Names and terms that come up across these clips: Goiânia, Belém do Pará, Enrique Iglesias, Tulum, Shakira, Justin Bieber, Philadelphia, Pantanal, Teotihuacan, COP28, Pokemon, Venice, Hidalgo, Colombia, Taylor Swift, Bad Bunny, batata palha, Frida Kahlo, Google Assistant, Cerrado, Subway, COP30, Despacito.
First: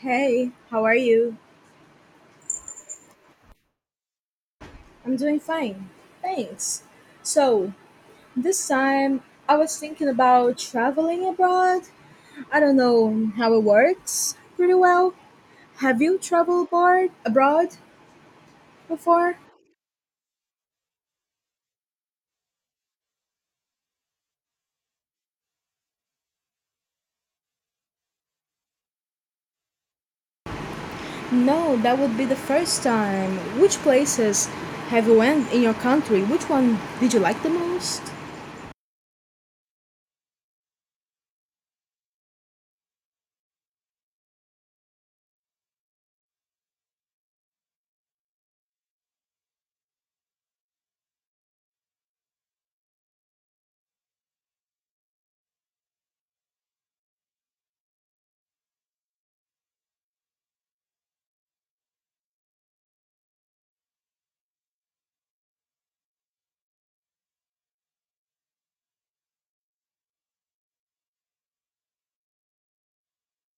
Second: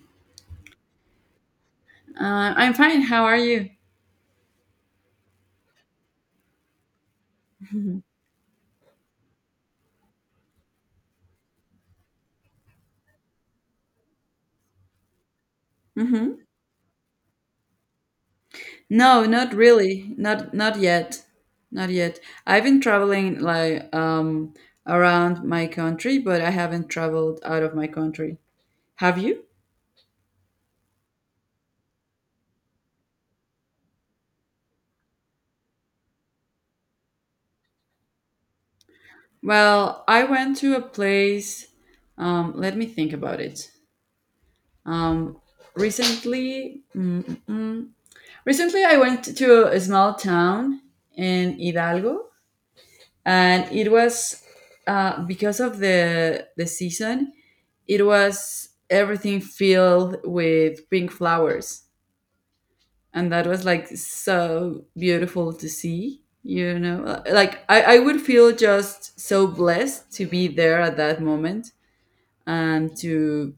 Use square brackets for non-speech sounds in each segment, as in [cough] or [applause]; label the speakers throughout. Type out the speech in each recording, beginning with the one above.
Speaker 1: Hey, how are you?
Speaker 2: I'm fine. How are you?
Speaker 1: I'm doing fine. Thanks. So, this time I was thinking about traveling abroad. I don't know how it works pretty well. Have you
Speaker 2: Hmm.
Speaker 1: traveled abroad
Speaker 2: No,
Speaker 1: before?
Speaker 2: not really. Not yet. Not yet. I've been traveling like around my country, but I haven't traveled out of my country. Have you?
Speaker 1: No, that would be the first time. Which places have you went in your country? Which one did you like the most?
Speaker 2: Well, I went to a place. Let me think about it. Um, recently, mm, mm, mm. recently I went to a small town in Hidalgo, and it was because of the season. It was everything filled with pink flowers, and that was like so beautiful to see. Like, I would feel just so blessed to be there at that moment and to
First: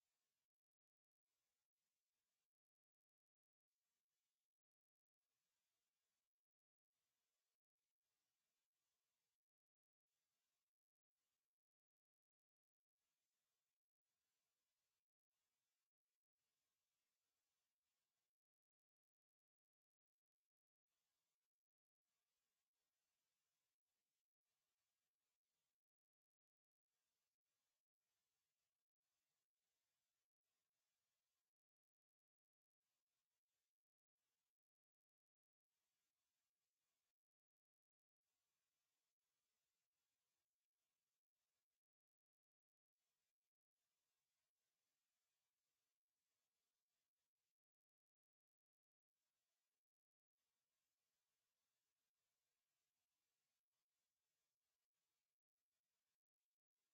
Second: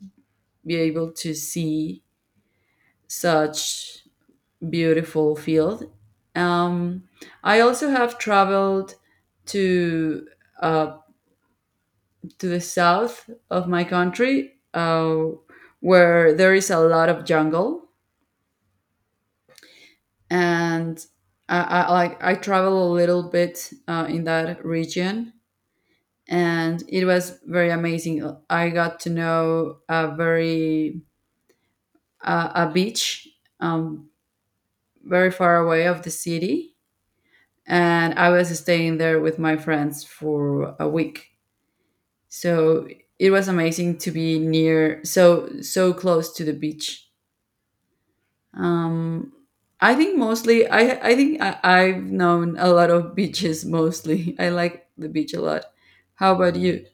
Speaker 2: be able to see such beautiful field. um, I also have traveled to uh, the south of my country, where there is a lot of jungle, and I travel a little bit in that region, and it was very amazing. I got to know a very, a beach, um, very far away of the city, and I was staying there with my friends for a week. So it was amazing to be near, so close to the beach. Um, I think mostly I've known a lot of beaches mostly. [laughs] I like the beach a lot. How about you?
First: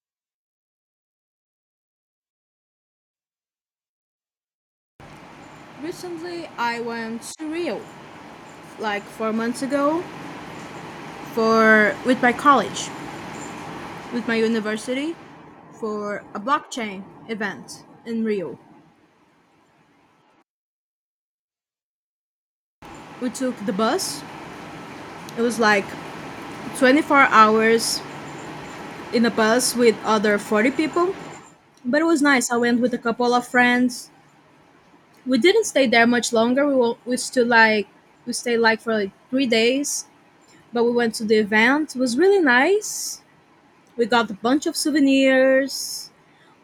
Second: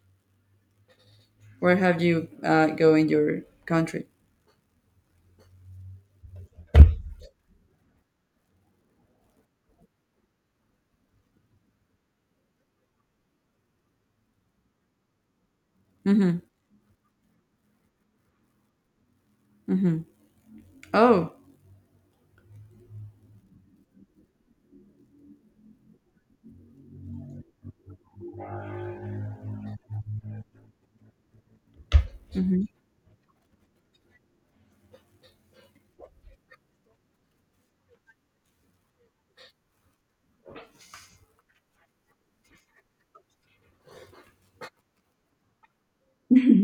Speaker 2: Where have you go in your country?
Speaker 1: Recently, I went to Rio like 4 months ago for with my college, with my university for
Speaker 2: Mm-hmm.
Speaker 1: a blockchain event in Rio.
Speaker 2: Mm-hmm. Oh.
Speaker 1: We took the bus. It was like 24 hours in a bus with other 40 people, but it was nice. I
Speaker 2: Mm-hmm.
Speaker 1: went with a couple of friends. We didn't stay there much longer. We stood like we stayed like for like 3 days, but we went to the event. It was really nice. We got a bunch of souvenirs.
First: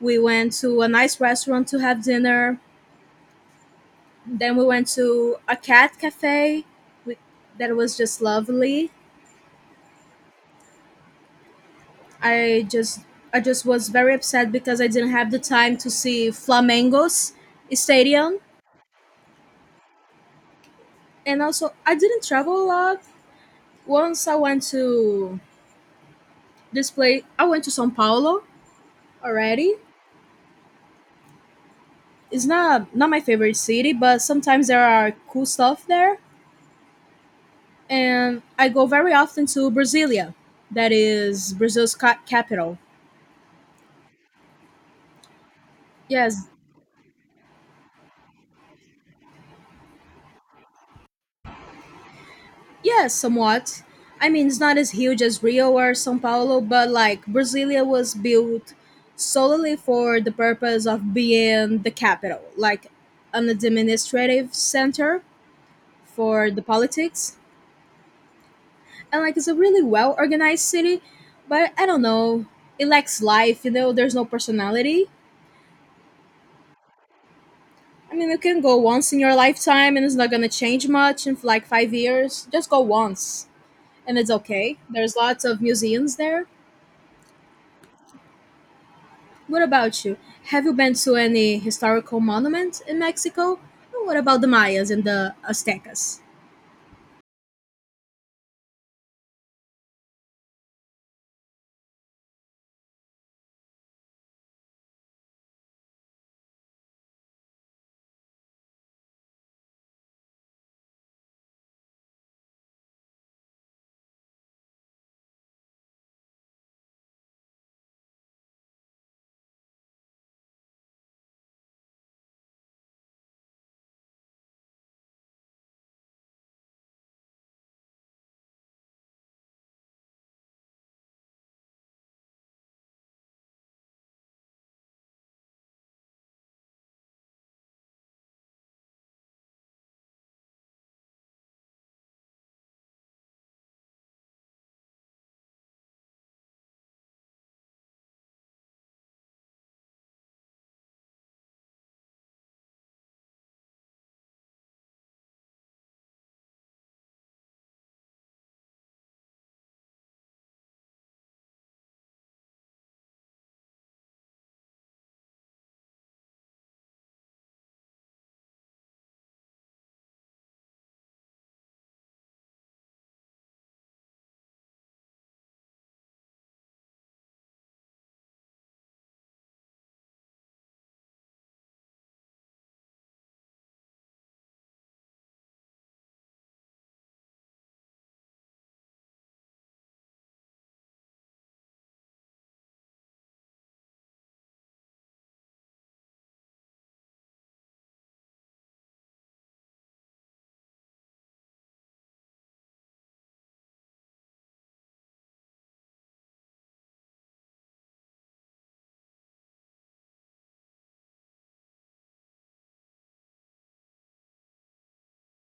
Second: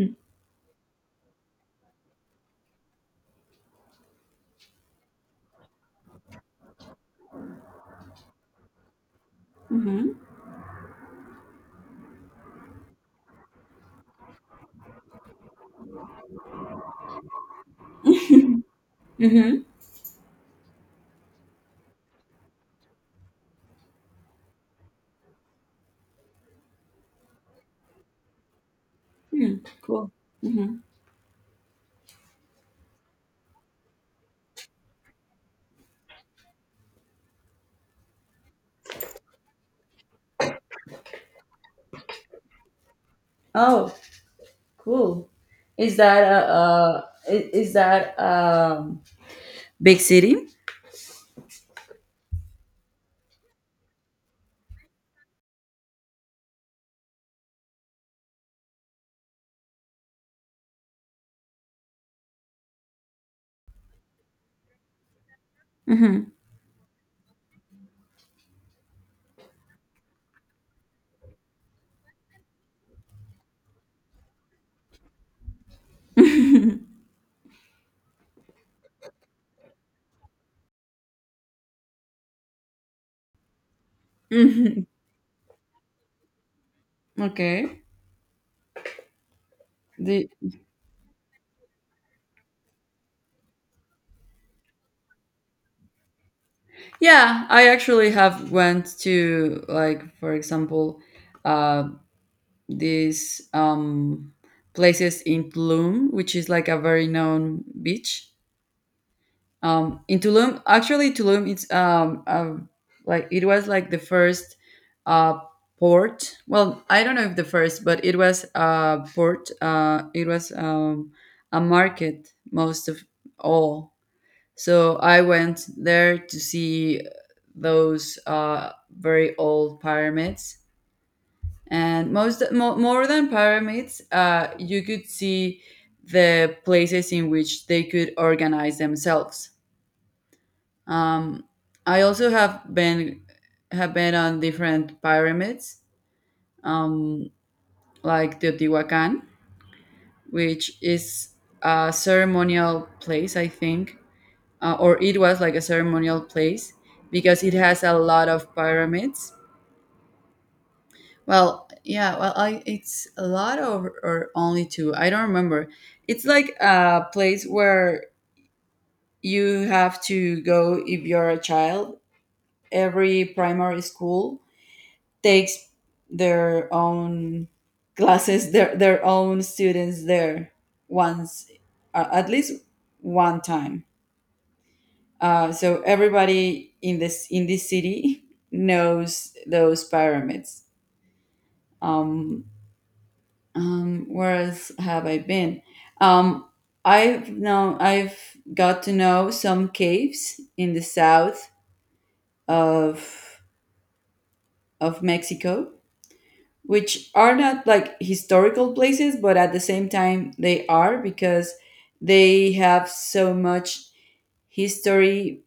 Speaker 1: We went to a nice restaurant to have dinner. Then we went to a cat cafe with, that was just lovely.
Speaker 2: Mm-hmm.
Speaker 1: I just I just was very upset because I didn't have the time to see Flamengo's stadium,
Speaker 2: Mm-hmm.
Speaker 1: and also I didn't travel a lot. Once I went to this place, I went to São Paulo already.
Speaker 2: Cool. Mm-hmm.
Speaker 1: It's not my favorite city, but sometimes there are cool stuff there, and I go very often to Brasilia, that is Brazil's capital.
Speaker 2: Oh, cool. Is that a
Speaker 1: Yes.
Speaker 2: I- is that big city?
Speaker 1: Yeah, somewhat. I mean, it's not as huge as Rio or Sao Paulo, but like Brasilia was built solely for the purpose of being the capital, like an administrative center
Speaker 2: Mm-hmm.
Speaker 1: for the politics. And like it's a really well organized city, but I don't know, it lacks life, you know, there's no personality. I mean, you can go once in your lifetime and it's not gonna change much in like 5 years. Just go once and it's okay.
Speaker 2: Mm-hmm.
Speaker 1: There's lots of museums there.
Speaker 2: Okay.
Speaker 1: What about you?
Speaker 2: The
Speaker 1: Have you been to any historical monuments in Mexico? And what about the Mayas and the Aztecas?
Speaker 2: Yeah, I actually have went to, like, for example, um these places in Tulum, which is like a very known beach. In Tulum, actually, Tulum it's like it was like the first, uh, port. Well, I don't know if the first, but it was a port. It was, a market most of all. So I went there to see those, very old pyramids, and more than pyramids, you could see the places in which they could organize themselves. um, I also have been on different pyramids, um, like Teotihuacan, which is a ceremonial place, I think. Or it was like a ceremonial place, because it has a lot of pyramids. Well, yeah, well, I it's a lot, of or only two. I don't remember. It's like a place where you have to go if you're a child. Every primary school takes their own classes, their own students there once, at least one time. So everybody in this city [laughs] knows those pyramids. Um, where else have I been? Um, I've got to know some caves in the south of Mexico, which are not like historical places, but at the same time they are, because they have so much history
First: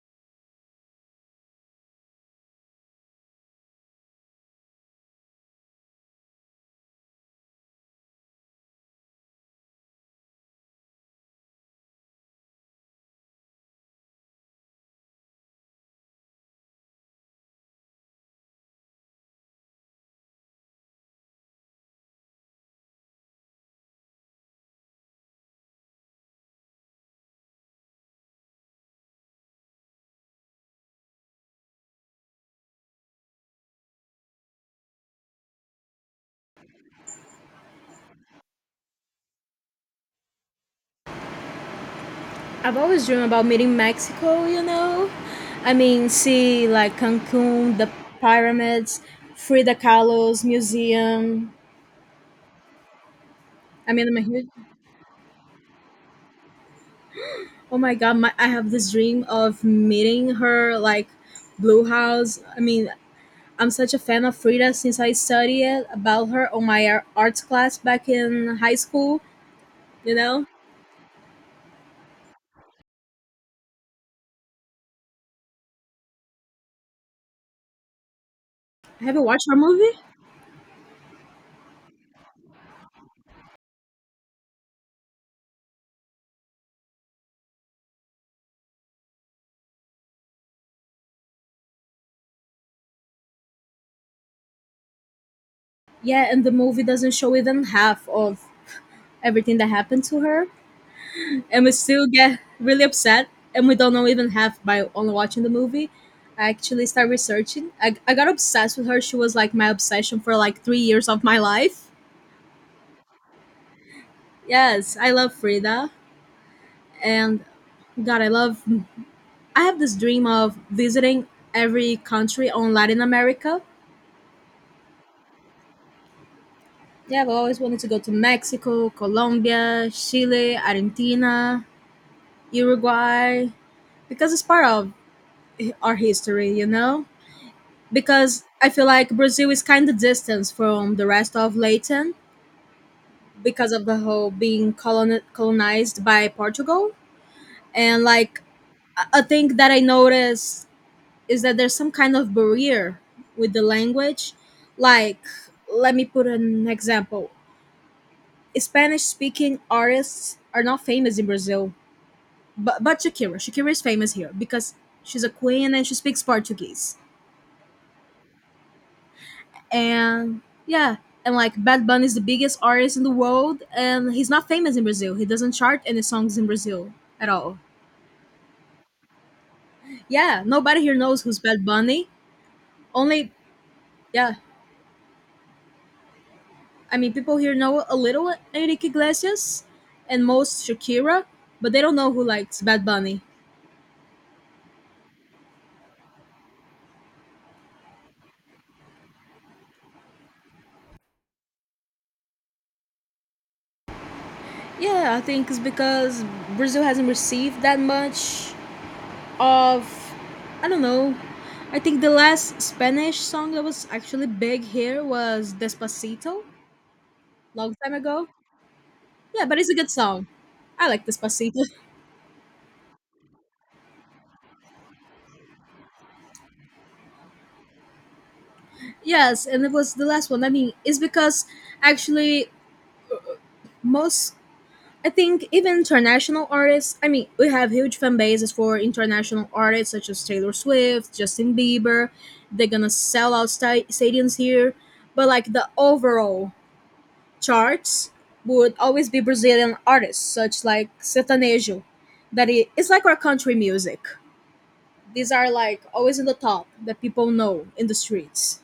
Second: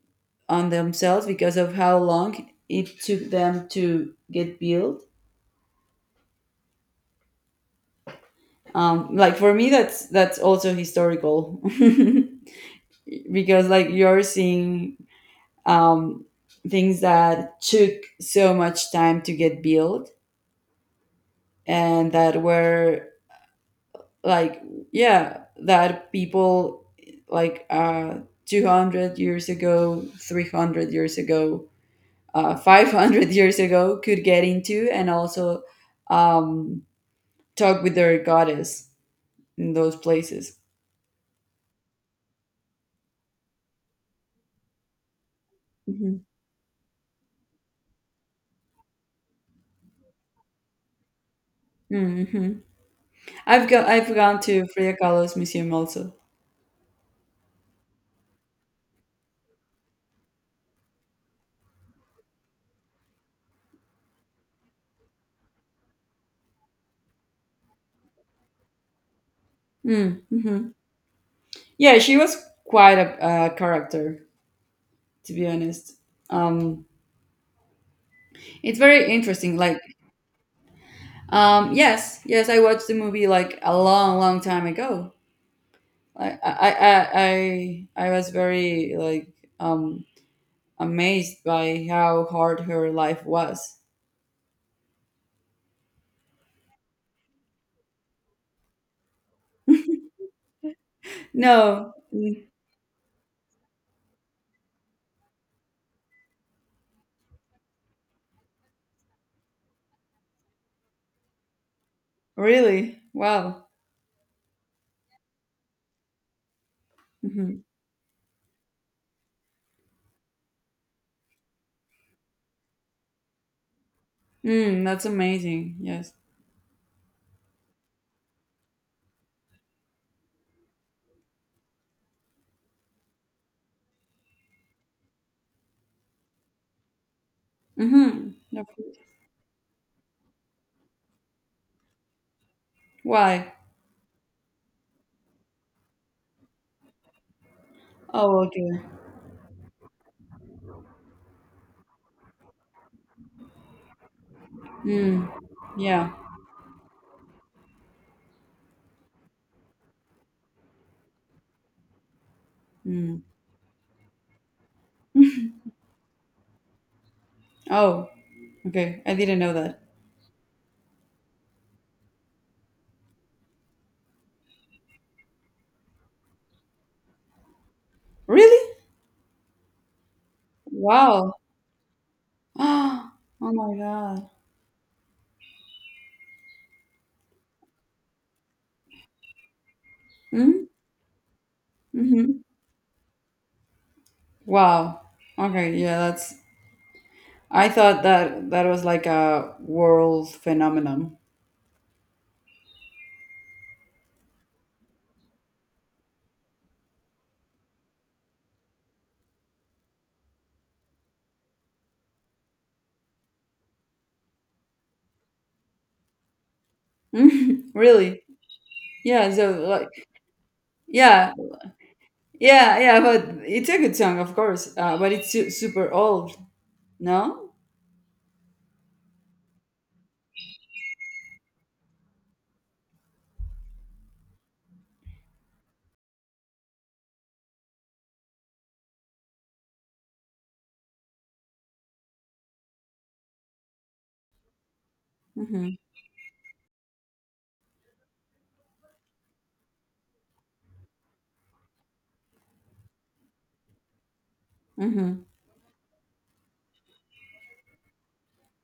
Speaker 2: on themselves because of how long it took them to get built. Like, for me, that's also historical. [laughs] Because, like, you're seeing, um, things that took so much time to get built, and that were, like, yeah, that people, like, 200 years ago, 300 years ago, 500 [laughs] years ago could get into, and also, um, talk with their goddess in those places.
Speaker 1: I've always dreamed about meeting Mexico, you know? I mean,
Speaker 2: Hmm.
Speaker 1: see like Cancun, the pyramids, Frida Kahlo's museum.
Speaker 2: Hmm. i've go
Speaker 1: I mean,
Speaker 2: i've
Speaker 1: I'm a
Speaker 2: gone
Speaker 1: huge,
Speaker 2: to Frida Kahlo's museum also.
Speaker 1: oh my god, I have this dream of meeting her, like Blue House. I mean, I'm such a fan of Frida since I studied about her on my arts class back in high school, you know?
Speaker 2: Mm-hmm. Yeah, she was quite a character, to be honest. Um, it's very
Speaker 1: Have you watched her
Speaker 2: interesting. Like,
Speaker 1: movie?
Speaker 2: yes, yes, I watched the movie like a long, long time ago. I was very like, um amazed by how hard her life was.
Speaker 1: Yeah, and the movie doesn't show even half of everything that happened to her. And we
Speaker 2: No,
Speaker 1: still get really upset and we don't know even half by only watching the movie. I actually started researching. I got obsessed with her. She was like my obsession for like 3 years of my life.
Speaker 2: really, wow.
Speaker 1: Yes, I love Frida. And
Speaker 2: Hmm.
Speaker 1: God, I love. I have this dream of visiting every country on Latin America.
Speaker 2: Mm, that's amazing. Yes.
Speaker 1: Yeah, I've always wanted to go to Mexico, Colombia, Chile, Argentina, Uruguay because it's part of our history, you know?
Speaker 2: Mm-hmm.
Speaker 1: Because I feel like Brazil is kind of distant from the rest of Latin
Speaker 2: Why?
Speaker 1: because of the whole being colonized by Portugal. And like
Speaker 2: Oh, okay.
Speaker 1: a thing that I noticed is that there's some kind of barrier with the language. Like,
Speaker 2: Mm,
Speaker 1: let me
Speaker 2: yeah.
Speaker 1: put an example. Spanish speaking artists are not famous in Brazil, but
Speaker 2: Mm.
Speaker 1: Shakira. Shakira is famous here because she's a queen and she speaks Portuguese,
Speaker 2: Oh, okay. I didn't know that.
Speaker 1: and yeah, and like Bad Bunny is the biggest artist in the world and he's not famous in Brazil. He doesn't chart any songs in Brazil at all.
Speaker 2: Really?
Speaker 1: Yeah, nobody here knows
Speaker 2: Wow.
Speaker 1: who's Bad Bunny.
Speaker 2: [gasps] Oh
Speaker 1: Only,
Speaker 2: my God.
Speaker 1: yeah, I mean people here know a little Enrique Iglesias and most
Speaker 2: Mm?
Speaker 1: Shakira, but they don't know who
Speaker 2: Mm-hmm.
Speaker 1: likes Bad Bunny.
Speaker 2: Wow. Okay, yeah, that's I thought that that was like a world phenomenon. [laughs]
Speaker 1: Yeah, I think it's because Brazil hasn't received that much of, I don't know, I think the last Spanish song that was actually big here was Despacito
Speaker 2: Mhm.
Speaker 1: long time
Speaker 2: Really?
Speaker 1: ago.
Speaker 2: Yeah,
Speaker 1: Yeah,
Speaker 2: so,
Speaker 1: but it's a
Speaker 2: like,
Speaker 1: good song. I like
Speaker 2: yeah,
Speaker 1: Despacito.
Speaker 2: yeah, yeah, but it's a good song, of course. But it's su super old, no?
Speaker 1: [laughs] yes, and it was the last one. I mean, it's because actually most, I think even international artists. I mean, we have huge fan bases for international artists such as Taylor Swift, Justin Bieber. They're gonna sell out stadiums here, but like the
Speaker 2: Mm-hmm.
Speaker 1: overall charts would always be Brazilian artists such like sertanejo, that it, it's like our country music.
Speaker 2: Mm-hmm.
Speaker 1: These are like always in the top that people know in the streets,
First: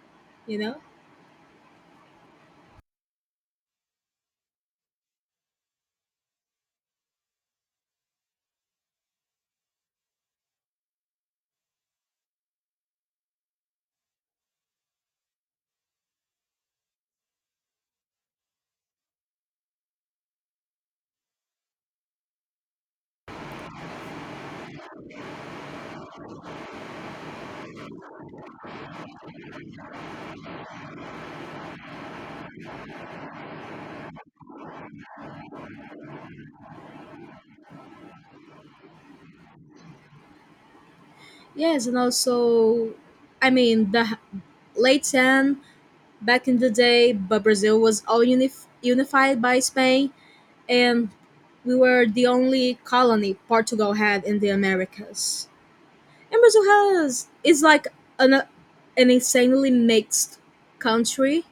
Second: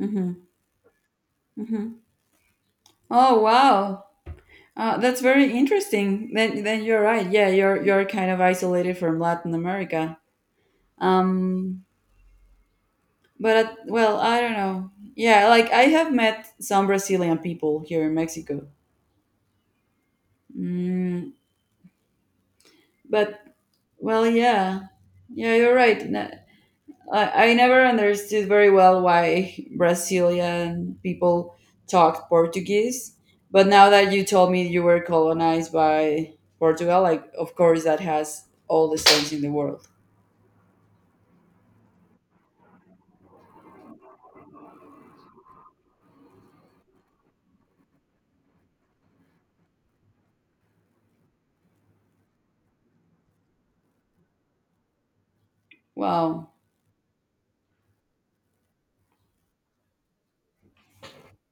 Speaker 2: Mm-hmm.
Speaker 1: you know.
Speaker 2: Mm-hmm. Oh, wow. That's very interesting. Then you're right. Yeah, you're kind of isolated from Latin America. Um But, well, I don't know. Yeah, like, I have met some Brazilian people here in Mexico. Mm, but, well, yeah, yeah, you're right. I never understood very well why Brazilian people talked Portuguese. But now that you told me you were colonized by Portugal, like, of course that has all the sense in the world.
Speaker 1: Yes, and also, I mean, the late 10, back in the day, but Brazil was all unified by Spain, and we were the only colony Portugal had in the Americas. And
Speaker 2: Wow,
Speaker 1: Brazil has is like an, an insanely mixed country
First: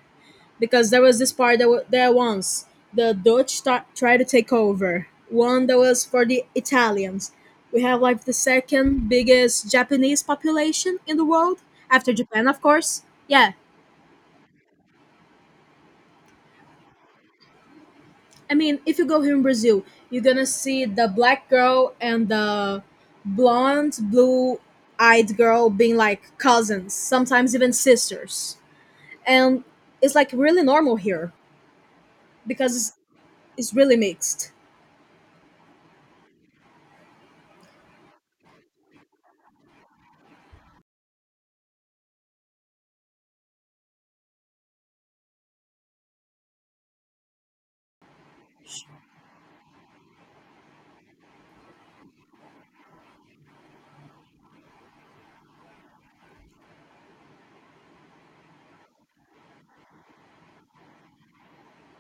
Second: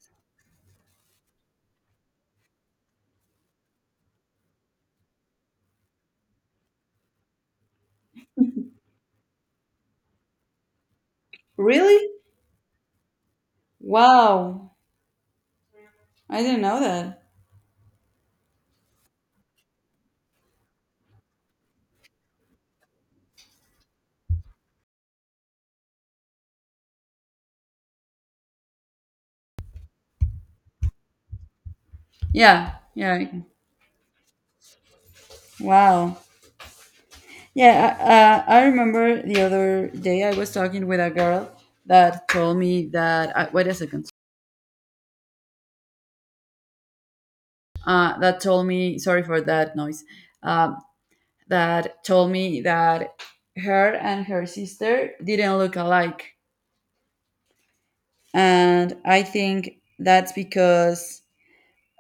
Speaker 1: because there was this part that there once the Dutch tried to take over. One that was for the Italians. We have like the second biggest Japanese population in the world
Speaker 2: really?
Speaker 1: after Japan, of course. Yeah,
Speaker 2: Wow, I didn't know that.
Speaker 1: I mean, if you go here in Brazil, you're gonna see the black girl and the blonde, blue-eyed girl being like cousins, sometimes even sisters, and it's like really normal here because
Speaker 2: Yeah, yeah.
Speaker 1: it's really mixed.
Speaker 2: Wow. Yeah, I remember the other day I was talking with a girl that told me that. Wait a second. That told me, sorry for that noise, um, that told me that her and her sister didn't look alike. And I think that's because,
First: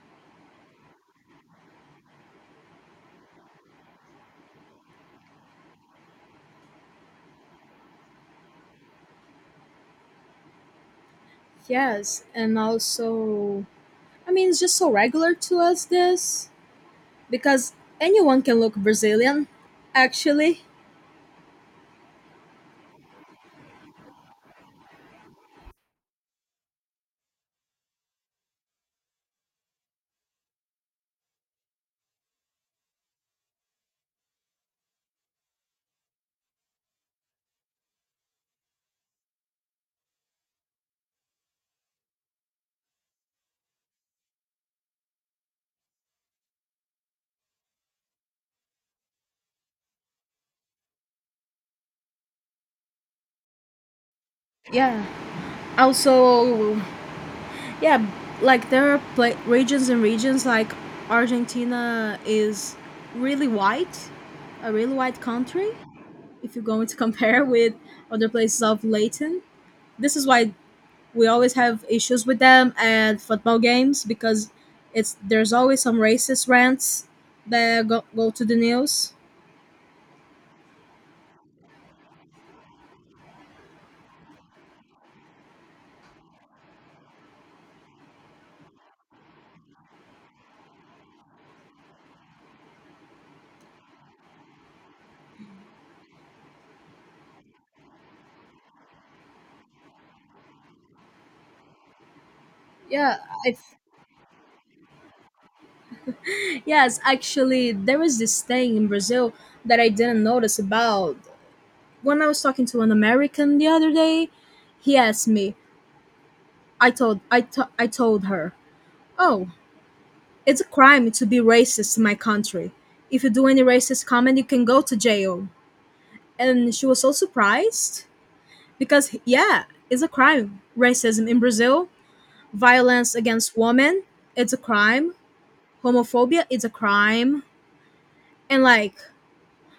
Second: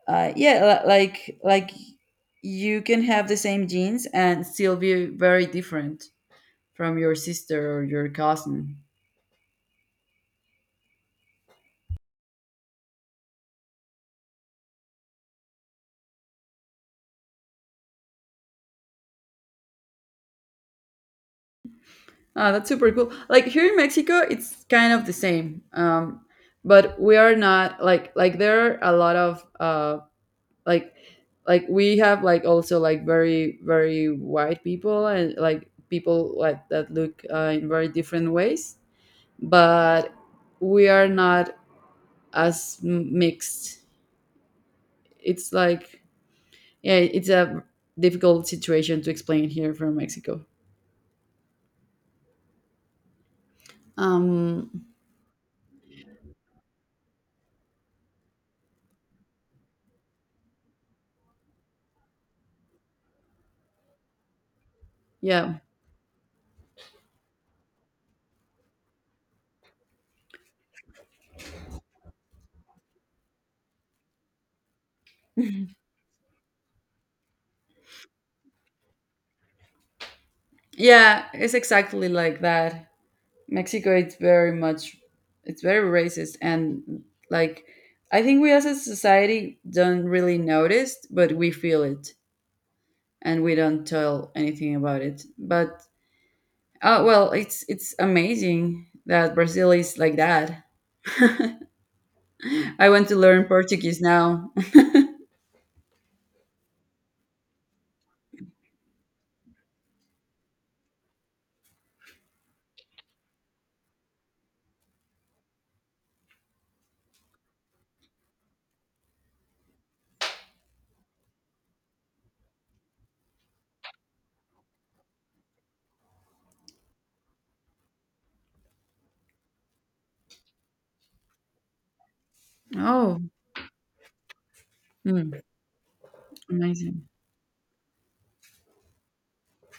Speaker 2: yeah, like you can have the same genes and still be very different from your sister or your cousin.
Speaker 1: Yes, and also, I mean, it's just so regular to us this because anyone can look Brazilian, actually.
Speaker 2: Ah, that's super cool. Like, here in Mexico, it's kind of the same. But we are not, like there are a lot of, like, we have, like, also, like, very very white people, and like people like that look in very different ways. But we are not as mixed. It's like, yeah, it's a difficult situation to explain here from Mexico. Um,
Speaker 1: Yeah. Also, yeah, like there are pla regions and regions like Argentina is really white, a really white
Speaker 2: yeah,
Speaker 1: country. If you're going [laughs] to compare with other places of Latin, this is why we always have issues with them at football games because it's there's always some racist rants that go to the news.
Speaker 2: yeah, it's exactly like that. Mexico it's very much it's very racist, and, like, I think we as a society don't really notice, but we feel it, and we don't tell anything about it. But, oh, well, it's amazing that Brazil is like that. [laughs] I want to
Speaker 1: Yeah,
Speaker 2: learn
Speaker 1: I,
Speaker 2: Portuguese now. [laughs]
Speaker 1: yes, actually, there is this thing in Brazil that I didn't notice about. When I was talking to an American the other day, he asked me. I told her, "Oh, it's a crime to be racist in my country. If you do any racist comment, you can go to jail." And she was so surprised because yeah, it's a crime racism in Brazil. Violence
Speaker 2: Oh,
Speaker 1: against women, it's a crime.
Speaker 2: mm,
Speaker 1: Homophobia, it's a
Speaker 2: amazing.
Speaker 1: crime. And like,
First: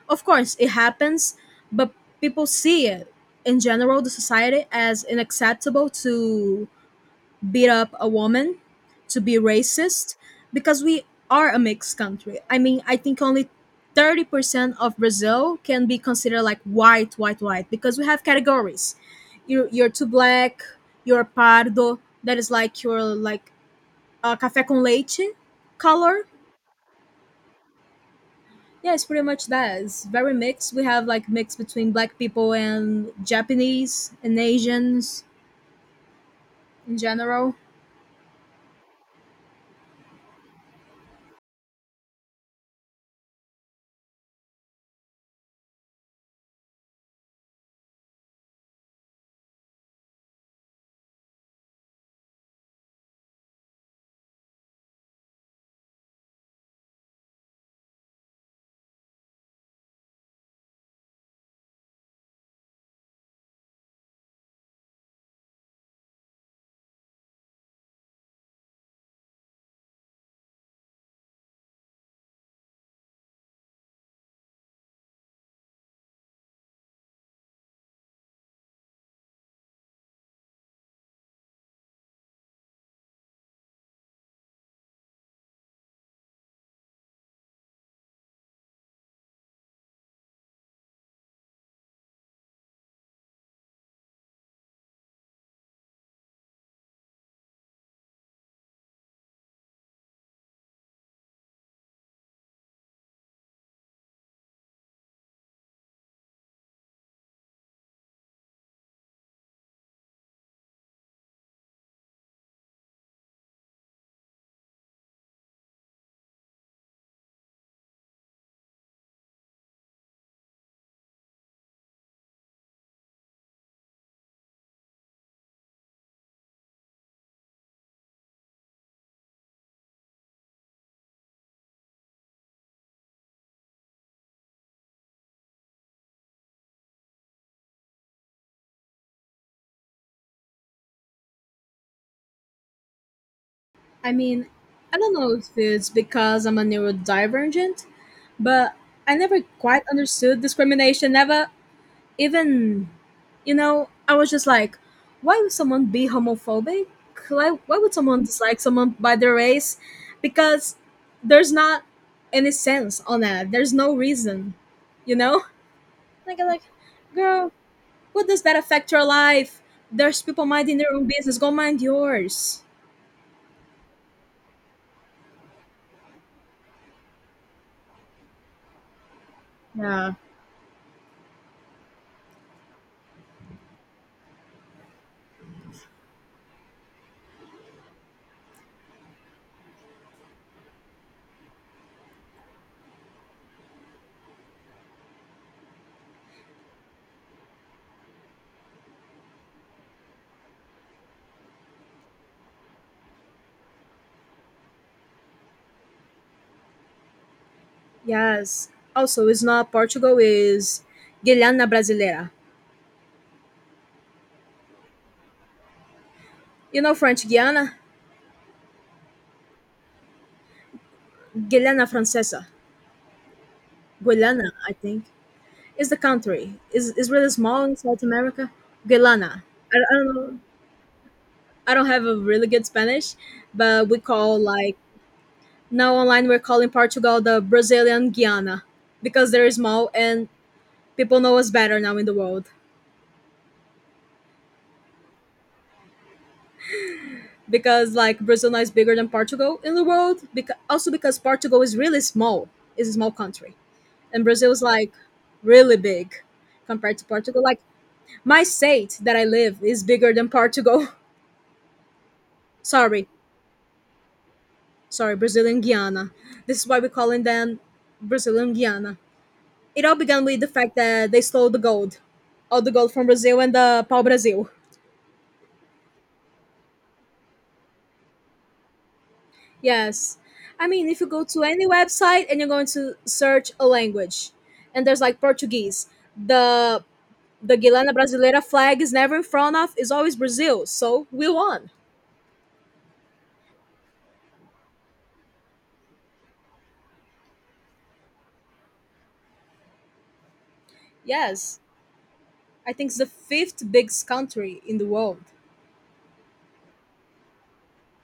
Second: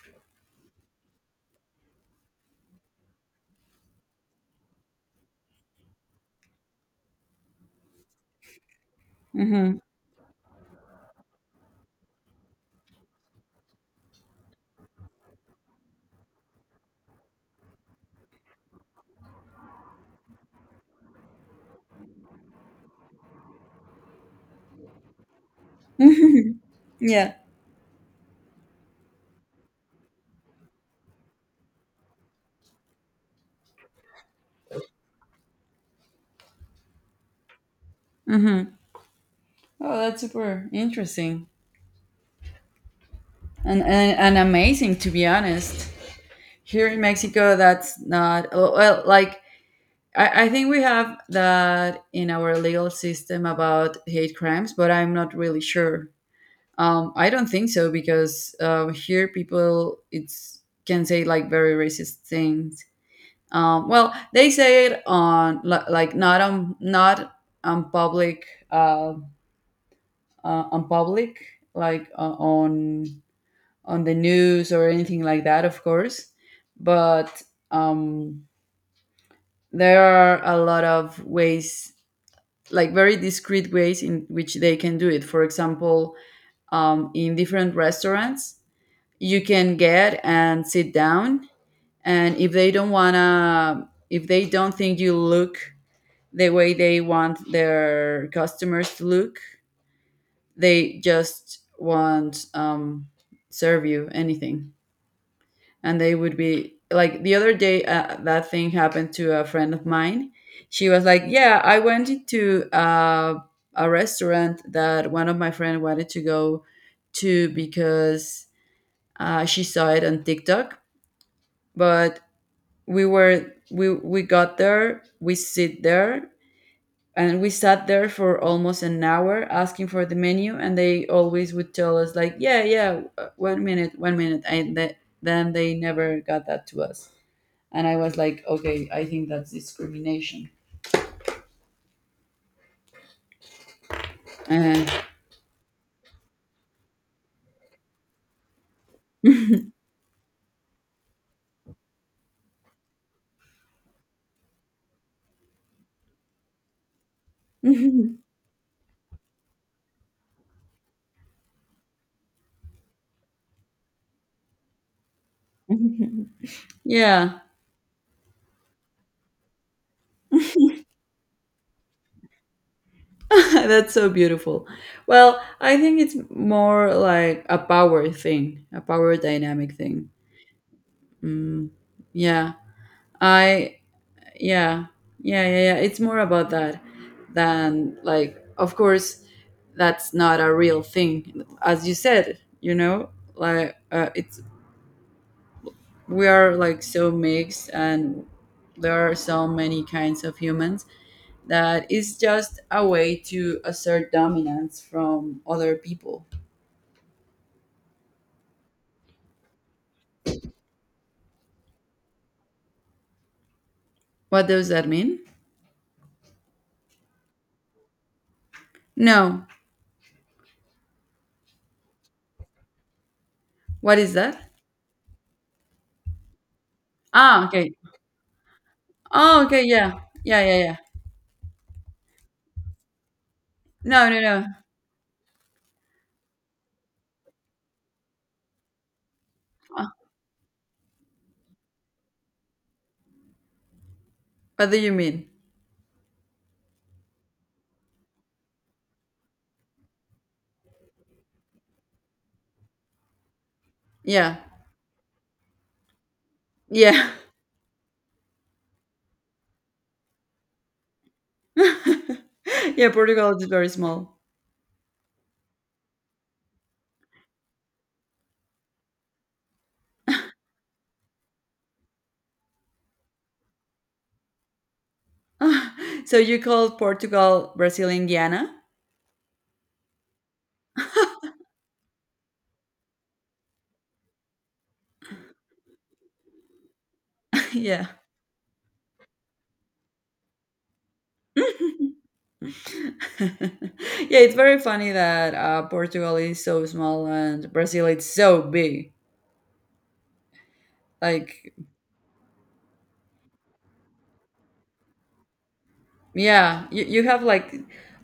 Speaker 1: of course it happens, but people see it in general, the society as unacceptable to beat up a woman, to be
Speaker 2: Hmm.
Speaker 1: racist, because we are a mixed country. I mean, I think only 30% of Brazil can be considered like white, white, white, because we have categories. You're too black, you're pardo, that is like your like café com leite color.
Speaker 2: [laughs] Yeah.
Speaker 1: Yeah, it's pretty much that. It's very mixed. We have like mix between black people and Japanese and Asians in general.
Speaker 2: Hmm. Oh, that's super interesting, and amazing, to be honest. Here in Mexico, that's not. Well, like I think we have that in our legal system about hate crimes, but I'm not really sure. I don't think so, because, here people it's can say like very racist things. Well, they say it on, like, not on, not on public, uh, on public, like, on the news or anything like that, of course. But, um, there are a lot of ways, like very discreet ways, in which they can do it, for example. In different restaurants, you can get and sit down, and if they don't wanna if they don't think you look the way they want their customers to look, they just won't, serve you anything, and they would be like, the other day, that thing happened to a friend of mine. She was like, "Yeah, I went into, a restaurant that one of my friend wanted to go to, because, she saw it on TikTok, but we got there, we sat there for almost an hour asking for the menu, and they always would tell us like, yeah, yeah, 1 minute, 1 minute," and then they never got that to us, and I was like, "Okay, I think that's discrimination."
Speaker 1: I mean,
Speaker 2: And
Speaker 1: I don't know if it's because I'm a neurodivergent, but I never quite understood discrimination. Never even, you know, I was just like, why would someone be homophobic? Like, why would someone dislike someone by their race? Because there's not any sense on that. There's no reason, you know? Like, I'm like,
Speaker 2: yeah
Speaker 1: girl, what does that affect your life? There's people minding their own business. Go mind yours.
Speaker 2: [laughs] that's so beautiful. Well, I think it's more like a power thing, a power dynamic thing.
Speaker 1: Yeah.
Speaker 2: Yeah, I yeah, yeah, yeah, yeah, it's more about that, than, like, of course, that's not a real thing, as you said. Like, it's we are like so mixed, and there are so many kinds of humans, that is just a way to assert dominance from other people.
Speaker 1: Yes. Also, it's not Portugal, is Guiana Brasileira.
Speaker 2: What does that mean?
Speaker 1: You know French Guiana?
Speaker 2: No.
Speaker 1: Guiana Francesa.
Speaker 2: What is that?
Speaker 1: Guiana, I think. Is the country. Is really
Speaker 2: Ah,
Speaker 1: small
Speaker 2: okay.
Speaker 1: in South America. Guiana.
Speaker 2: Oh, okay. Yeah.
Speaker 1: I don't know.
Speaker 2: Yeah, yeah, yeah.
Speaker 1: I don't have a really good Spanish, but we
Speaker 2: No, no,
Speaker 1: call
Speaker 2: no.
Speaker 1: like now online we're calling Portugal the Brazilian Guiana because they're small
Speaker 2: Ah,
Speaker 1: and people know us better now in the world.
Speaker 2: what do you mean?
Speaker 1: Because like Brazil now is bigger than Portugal in the world. Because also because Portugal is really small. It's a small country and
Speaker 2: Yeah.
Speaker 1: Brazil's like really big compared to
Speaker 2: Yeah.
Speaker 1: Portugal. Like my state that I live is bigger than Portugal. [laughs]
Speaker 2: [laughs] Yeah,
Speaker 1: sorry,
Speaker 2: Portugal is very small.
Speaker 1: sorry, Brazilian Guiana. This is why we call them Brazilian Guiana. It all began with the fact that they stole the gold, all the gold from Brazil and the Pau brasil.
Speaker 2: [laughs] So you call Portugal Brazilian Guiana?
Speaker 1: Yes. I mean, if you go to any website and you're going to search a language, and there's like Portuguese, the
Speaker 2: [laughs]
Speaker 1: the
Speaker 2: Yeah.
Speaker 1: Guilana Brasileira flag is never in front of, is always Brazil. So we won.
Speaker 2: [laughs] Yeah, it's very funny that, Portugal is so small and Brazil is so big. Like,
Speaker 1: Yes. I think it's the fifth biggest country in the world.
Speaker 2: yeah, you have, like,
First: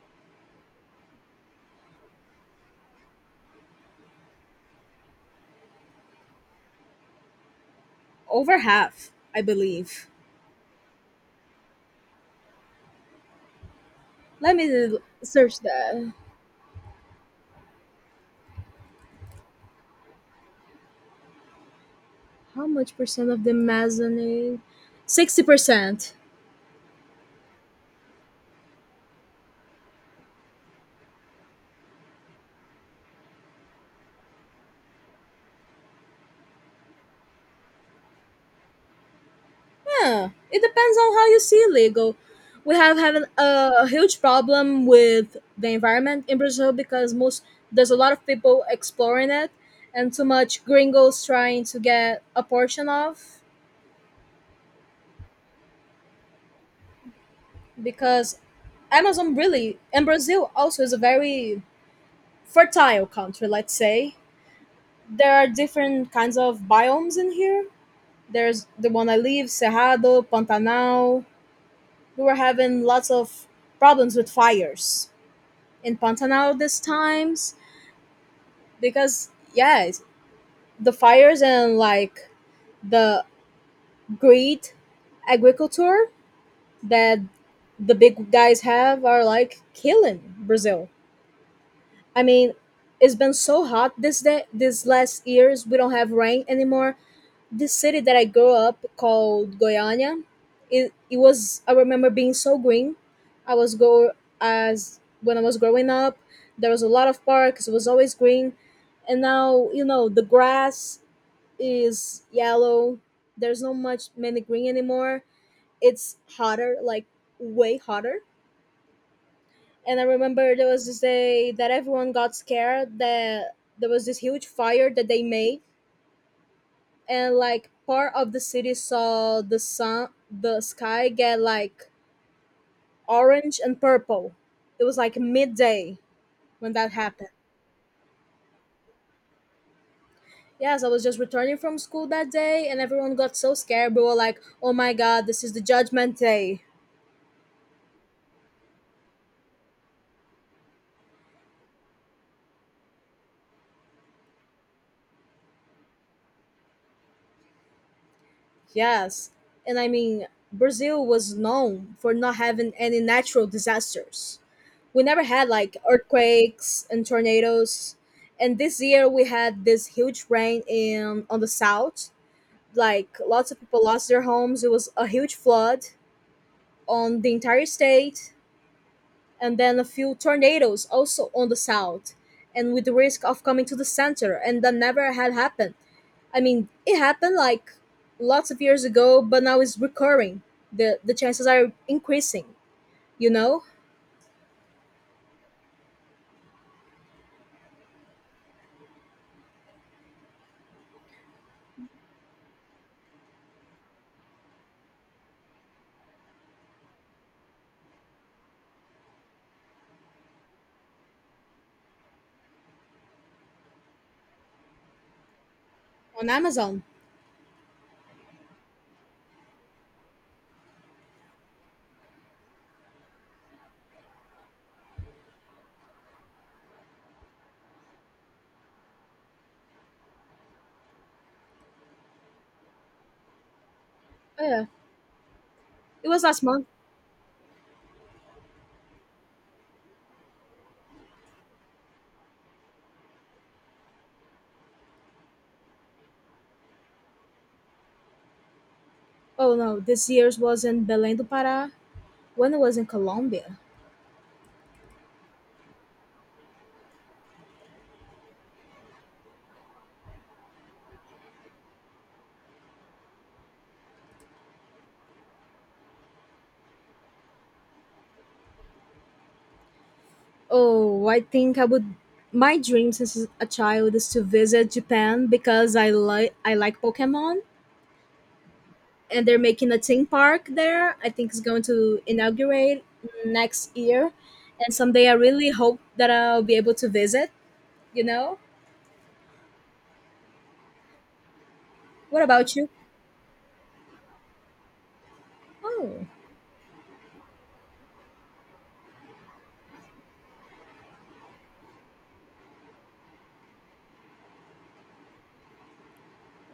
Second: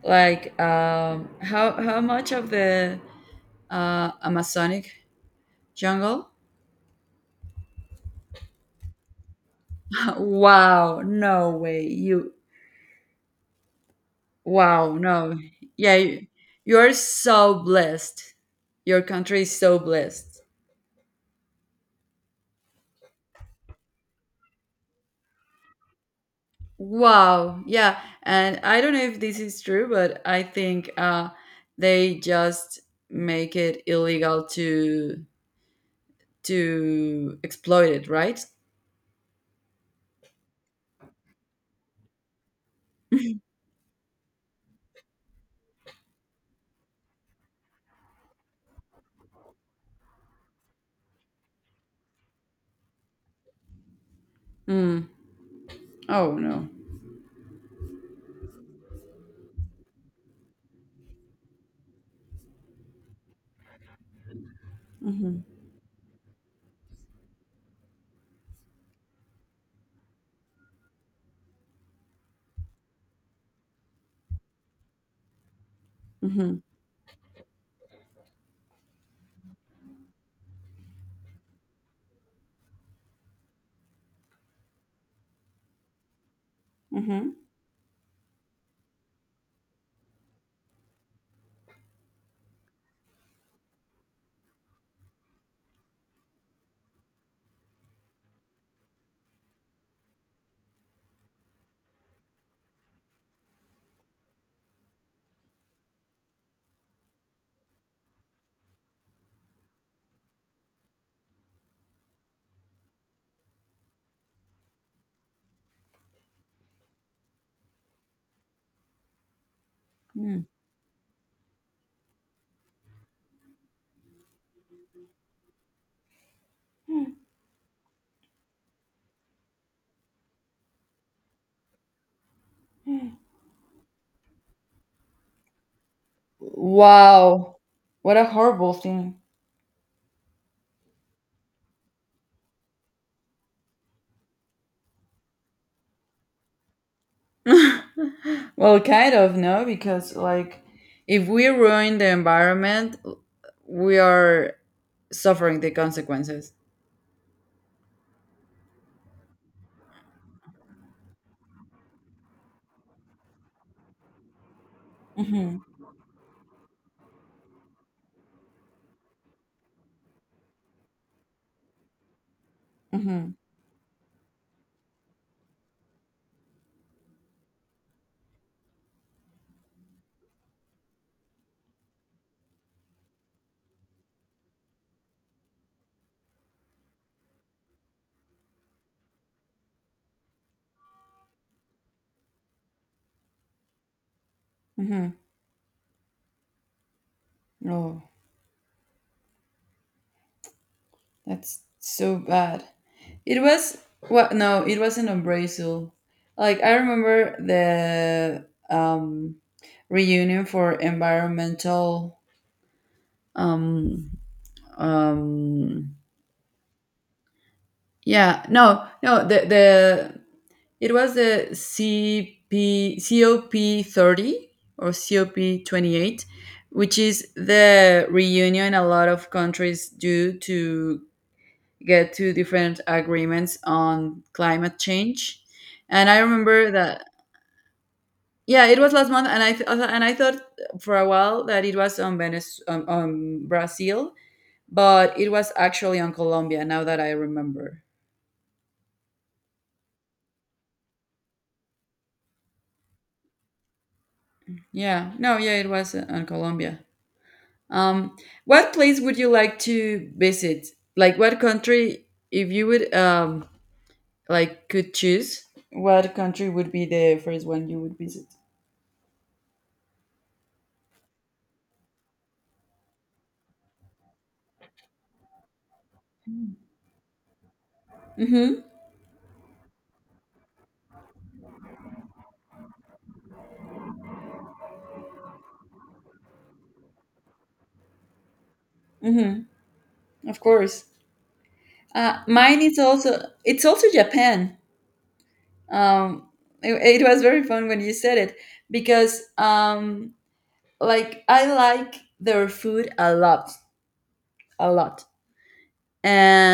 Speaker 2: how much of the Amazonic jungle?
Speaker 1: Over half, I believe.
Speaker 2: [laughs] Wow, no way. You
Speaker 1: Let
Speaker 2: Wow,
Speaker 1: me
Speaker 2: no.
Speaker 1: search
Speaker 2: Yeah,
Speaker 1: that.
Speaker 2: you're so blessed. Your country is so blessed.
Speaker 1: How much percent of the Amazon is? 60%.
Speaker 2: Wow. Yeah, and I don't know if this is true, but I think, they just make it illegal to exploit it, right?
Speaker 1: Yeah, it depends on how you see legal. We have had a huge problem with the environment in Brazil because most there's a lot of people exploring it and too much gringos trying to get a portion of
Speaker 2: Mm. Oh, no.
Speaker 1: because Amazon really and Brazil also is a very fertile country, let's say, there are different kinds of biomes in here. There's the one I live, Cerrado, Pantanal. We were having lots of problems with fires in Pantanal
Speaker 2: Hmm.
Speaker 1: these times because yeah, the fires and like the greed agriculture that
Speaker 2: Mm-hmm.
Speaker 1: the big guys have are like killing Brazil. I mean, it's been so hot this day, these last years. We don't have rain anymore this city that I grew up called Goiânia. It was I remember being so green. I was go As when I was growing up, there was a lot of parks. It was always green, and now the grass is yellow. There's not much many green anymore. It's hotter, like way hotter. And I
Speaker 2: Mm.
Speaker 1: remember there was this day that everyone got scared that there was this huge fire that they made, and like part of the city saw the sky get like orange and purple. It was like midday when that happened.
Speaker 2: Wow, what a horrible thing.
Speaker 1: Yes, I was just returning from school that day, and everyone got so scared. We were like, oh my god, this is the judgment day.
Speaker 2: Well, kind of no, because, like, if we ruin the environment, we are suffering the consequences.
Speaker 1: Yes, and Brazil was known for not having any natural disasters. We never had
Speaker 2: Mm-hmm.
Speaker 1: like earthquakes and tornadoes, and this year we had this huge rain in on the south. Like
Speaker 2: Mm-hmm.
Speaker 1: lots of people lost their homes. It was a huge flood on the entire state, and then a few tornadoes also on the south, and with the risk of coming to the center, and that never had happened. I mean, it happened like lots of years ago, but now it's recurring. The chances are increasing. You know,
Speaker 2: Oh, that's so bad. It was Well, no, it wasn't on Brazil. Like, I remember the, reunion for environmental, um um
Speaker 1: on Amazon.
Speaker 2: yeah, no, no, the the it was the CP, COP30, or COP28, which is the reunion a lot of countries do to get to different agreements on
Speaker 1: Yeah,
Speaker 2: climate change. And
Speaker 1: it
Speaker 2: I
Speaker 1: was last month.
Speaker 2: remember that, yeah, it was last month, and I thought for a while that it was on Venice, on, Brazil, but it was actually on Colombia. Now that I remember,
Speaker 1: Oh no, this year's was in Belém do Pará. When it was in Colombia.
Speaker 2: yeah, no, yeah, it was on Colombia. Um, what place would you like to visit? Like what country, if you would like could choose, what country would be the first one you would visit?
Speaker 1: Oh, I think I would. My dream since a child is to visit Japan because I like Pokemon,
Speaker 2: Mm-hmm.
Speaker 1: and they're making a theme park there. I think it's going to inaugurate next year, and someday I really hope that I'll be able to visit. You know,
Speaker 2: Mm-hmm. Of course.
Speaker 1: what about
Speaker 2: Mine
Speaker 1: you?
Speaker 2: is also, it's also Japan.
Speaker 1: Oh,
Speaker 2: Um, it was very fun when you said it because like I like their food a lot,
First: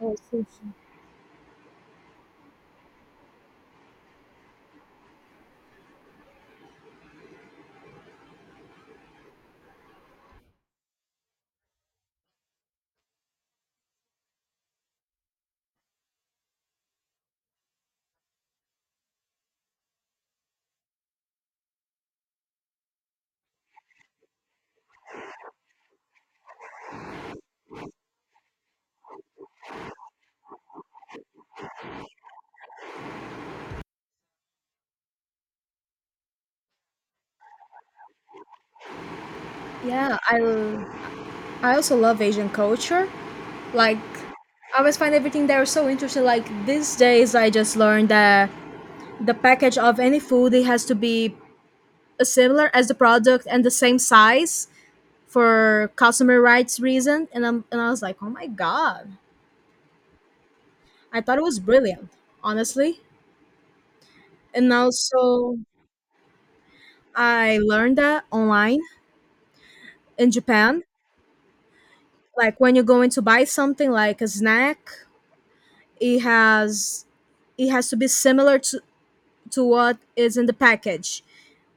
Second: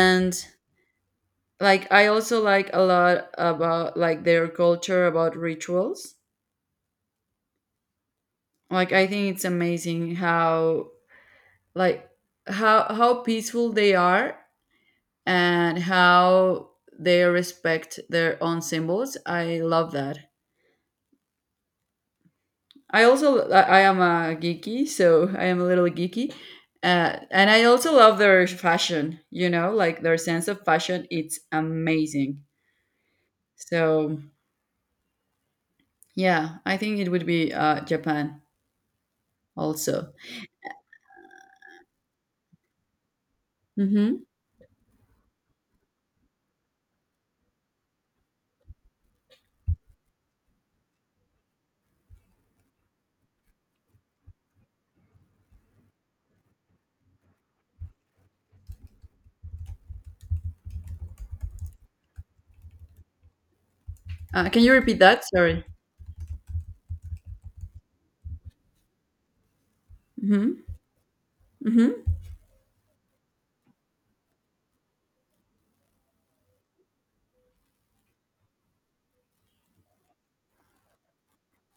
Speaker 1: oh, sushi.
Speaker 2: like I also like a lot about like their culture about rituals. Like I think it's amazing how like how peaceful they are and how they respect their own symbols. I love that. I also I am a geeky, so I am a little geeky. And I also love their fashion, like their sense of fashion. It's amazing. So yeah, I think it would be Japan also.
Speaker 1: Yeah, I l- I also love Asian culture. Like
Speaker 2: Hmm.
Speaker 1: I always find everything there so interesting. Like these days, I just learned that the package of any food, it has to be similar as the product and the same size for customer rights reason. And I was like oh my god, I thought it was brilliant, honestly.
Speaker 2: Can
Speaker 1: And
Speaker 2: you repeat that,
Speaker 1: also,
Speaker 2: sorry?
Speaker 1: I learned that online, in
Speaker 2: Hmm.
Speaker 1: Japan,
Speaker 2: Hmm.
Speaker 1: like when you're going to buy something like a snack, it has it has to be similar to what is in the package,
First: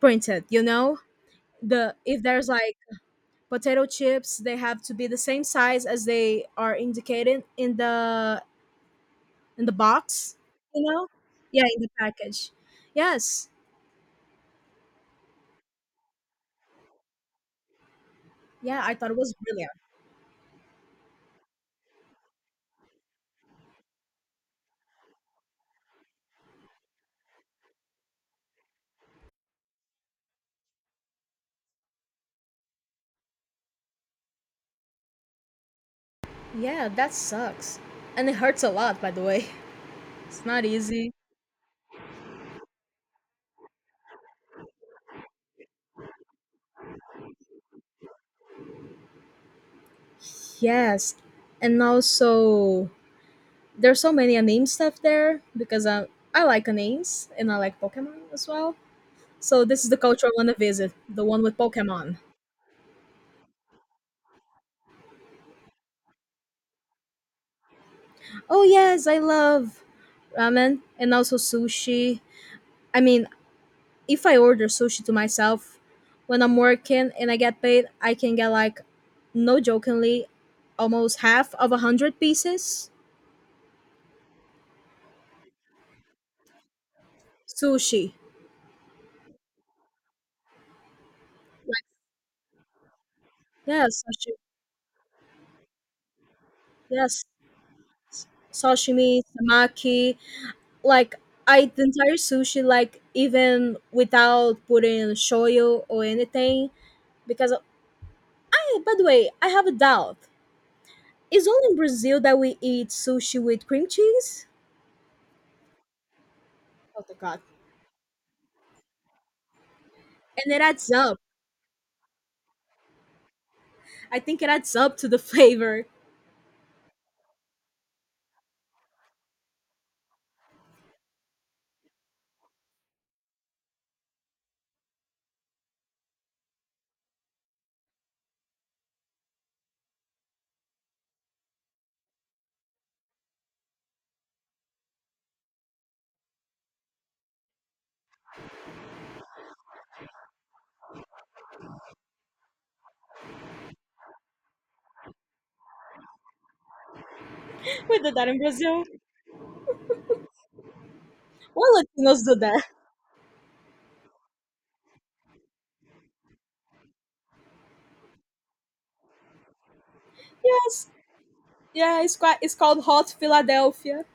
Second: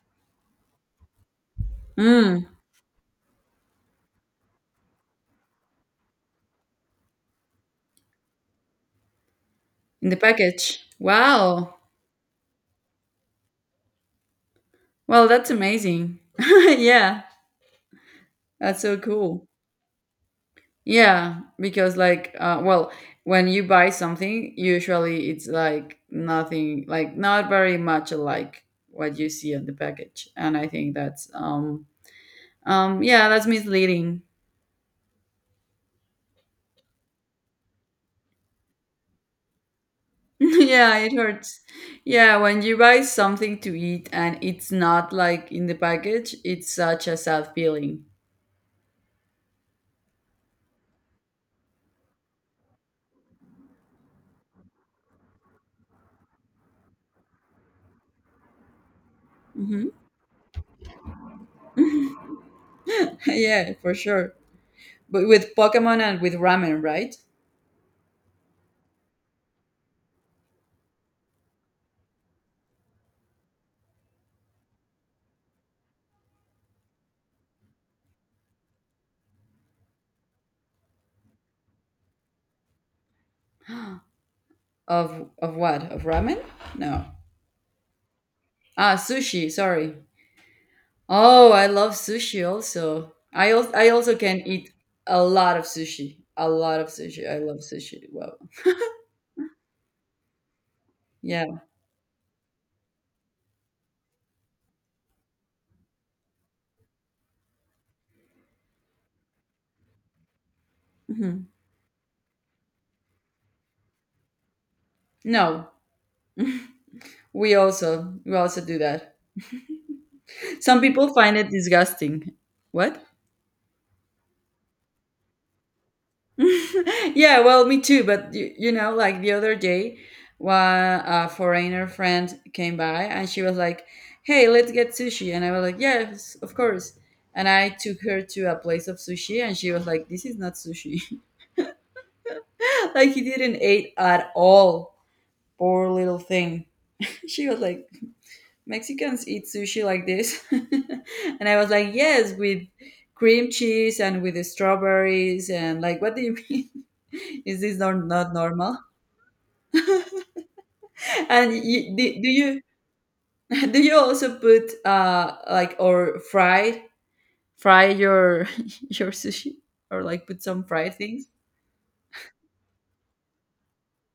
Speaker 1: printed, you know? The If
Speaker 2: Mm.
Speaker 1: there's like potato chips, they have to be the same size as they are indicated in the
Speaker 2: In the
Speaker 1: box, you
Speaker 2: package.
Speaker 1: know? Yeah,
Speaker 2: Wow.
Speaker 1: in the package. Yes.
Speaker 2: Well, that's amazing. [laughs] Yeah,
Speaker 1: Yeah,
Speaker 2: that's
Speaker 1: I
Speaker 2: so
Speaker 1: thought it was
Speaker 2: cool.
Speaker 1: brilliant.
Speaker 2: Yeah, because like, well, when you buy something, usually it's like nothing, like not very much like what you see on the package, and I think that's yeah, that's misleading.
Speaker 1: Yeah, that sucks. And it hurts a lot, by the way. [laughs]
Speaker 2: [laughs]
Speaker 1: It's not
Speaker 2: Yeah,
Speaker 1: easy.
Speaker 2: it hurts. Yeah, when you buy something to eat and it's not like in the package, it's such a sad feeling.
Speaker 1: Yes. And also, there's so many anime stuff there because I like animes and I like Pokemon as well. So, this is
Speaker 2: Hmm.
Speaker 1: the culture I want to visit, the one with Pokemon.
Speaker 2: [laughs] Yeah, for sure. But with Pokemon and with ramen, right?
Speaker 1: Oh, yes, I love ramen and also sushi. I mean, if I order sushi to myself when I'm working and I get paid, I can get like, no jokingly, almost half of a hundred pieces
Speaker 2: [gasps] Of what? Of ramen? No.
Speaker 1: sushi.
Speaker 2: Ah, sushi. Sorry. Oh, I
Speaker 1: Like,
Speaker 2: love sushi also. I also I
Speaker 1: Yes,
Speaker 2: also
Speaker 1: sashi-
Speaker 2: can eat a lot of sushi. A lot of
Speaker 1: yes,
Speaker 2: sushi. I love sushi. Wow.
Speaker 1: sashimi, samaki. Like
Speaker 2: Yeah.
Speaker 1: I eat the entire sushi, like even without putting shoyu or anything, because by the way, I have a doubt. It's
Speaker 2: Mhm.
Speaker 1: only in Brazil that we eat sushi with cream cheese.
Speaker 2: No,
Speaker 1: Oh my god!
Speaker 2: we also do that.
Speaker 1: And it
Speaker 2: Some
Speaker 1: adds
Speaker 2: people
Speaker 1: up.
Speaker 2: find it disgusting. What?
Speaker 1: I think it adds up to the flavor.
Speaker 2: [laughs] Yeah, well, me too. But you know, like the other day, one a foreigner friend came by, and she was like, "Hey, let's get sushi," and I was like, "Yes, of course." And I took her to a place of sushi, and she was like, "This is not sushi." [laughs] Like, he didn't eat at all. Poor little thing. [laughs] She was like, "Mexicans eat sushi like this," [laughs] and I was like, "Yes, with cream cheese and with the strawberries, and like, what do you mean? [laughs] Is this
Speaker 1: [laughs] We
Speaker 2: not
Speaker 1: do that
Speaker 2: not
Speaker 1: in
Speaker 2: normal?"
Speaker 1: Brazil.
Speaker 2: And
Speaker 1: Why
Speaker 2: you, do,
Speaker 1: Latinos
Speaker 2: do
Speaker 1: do that?
Speaker 2: you
Speaker 1: [laughs]
Speaker 2: [laughs] do you also put like, or fry your [laughs] your sushi, or like put some
Speaker 1: Yes.
Speaker 2: fried things?
Speaker 1: Yeah, it's quite, it's called hot Philadelphia.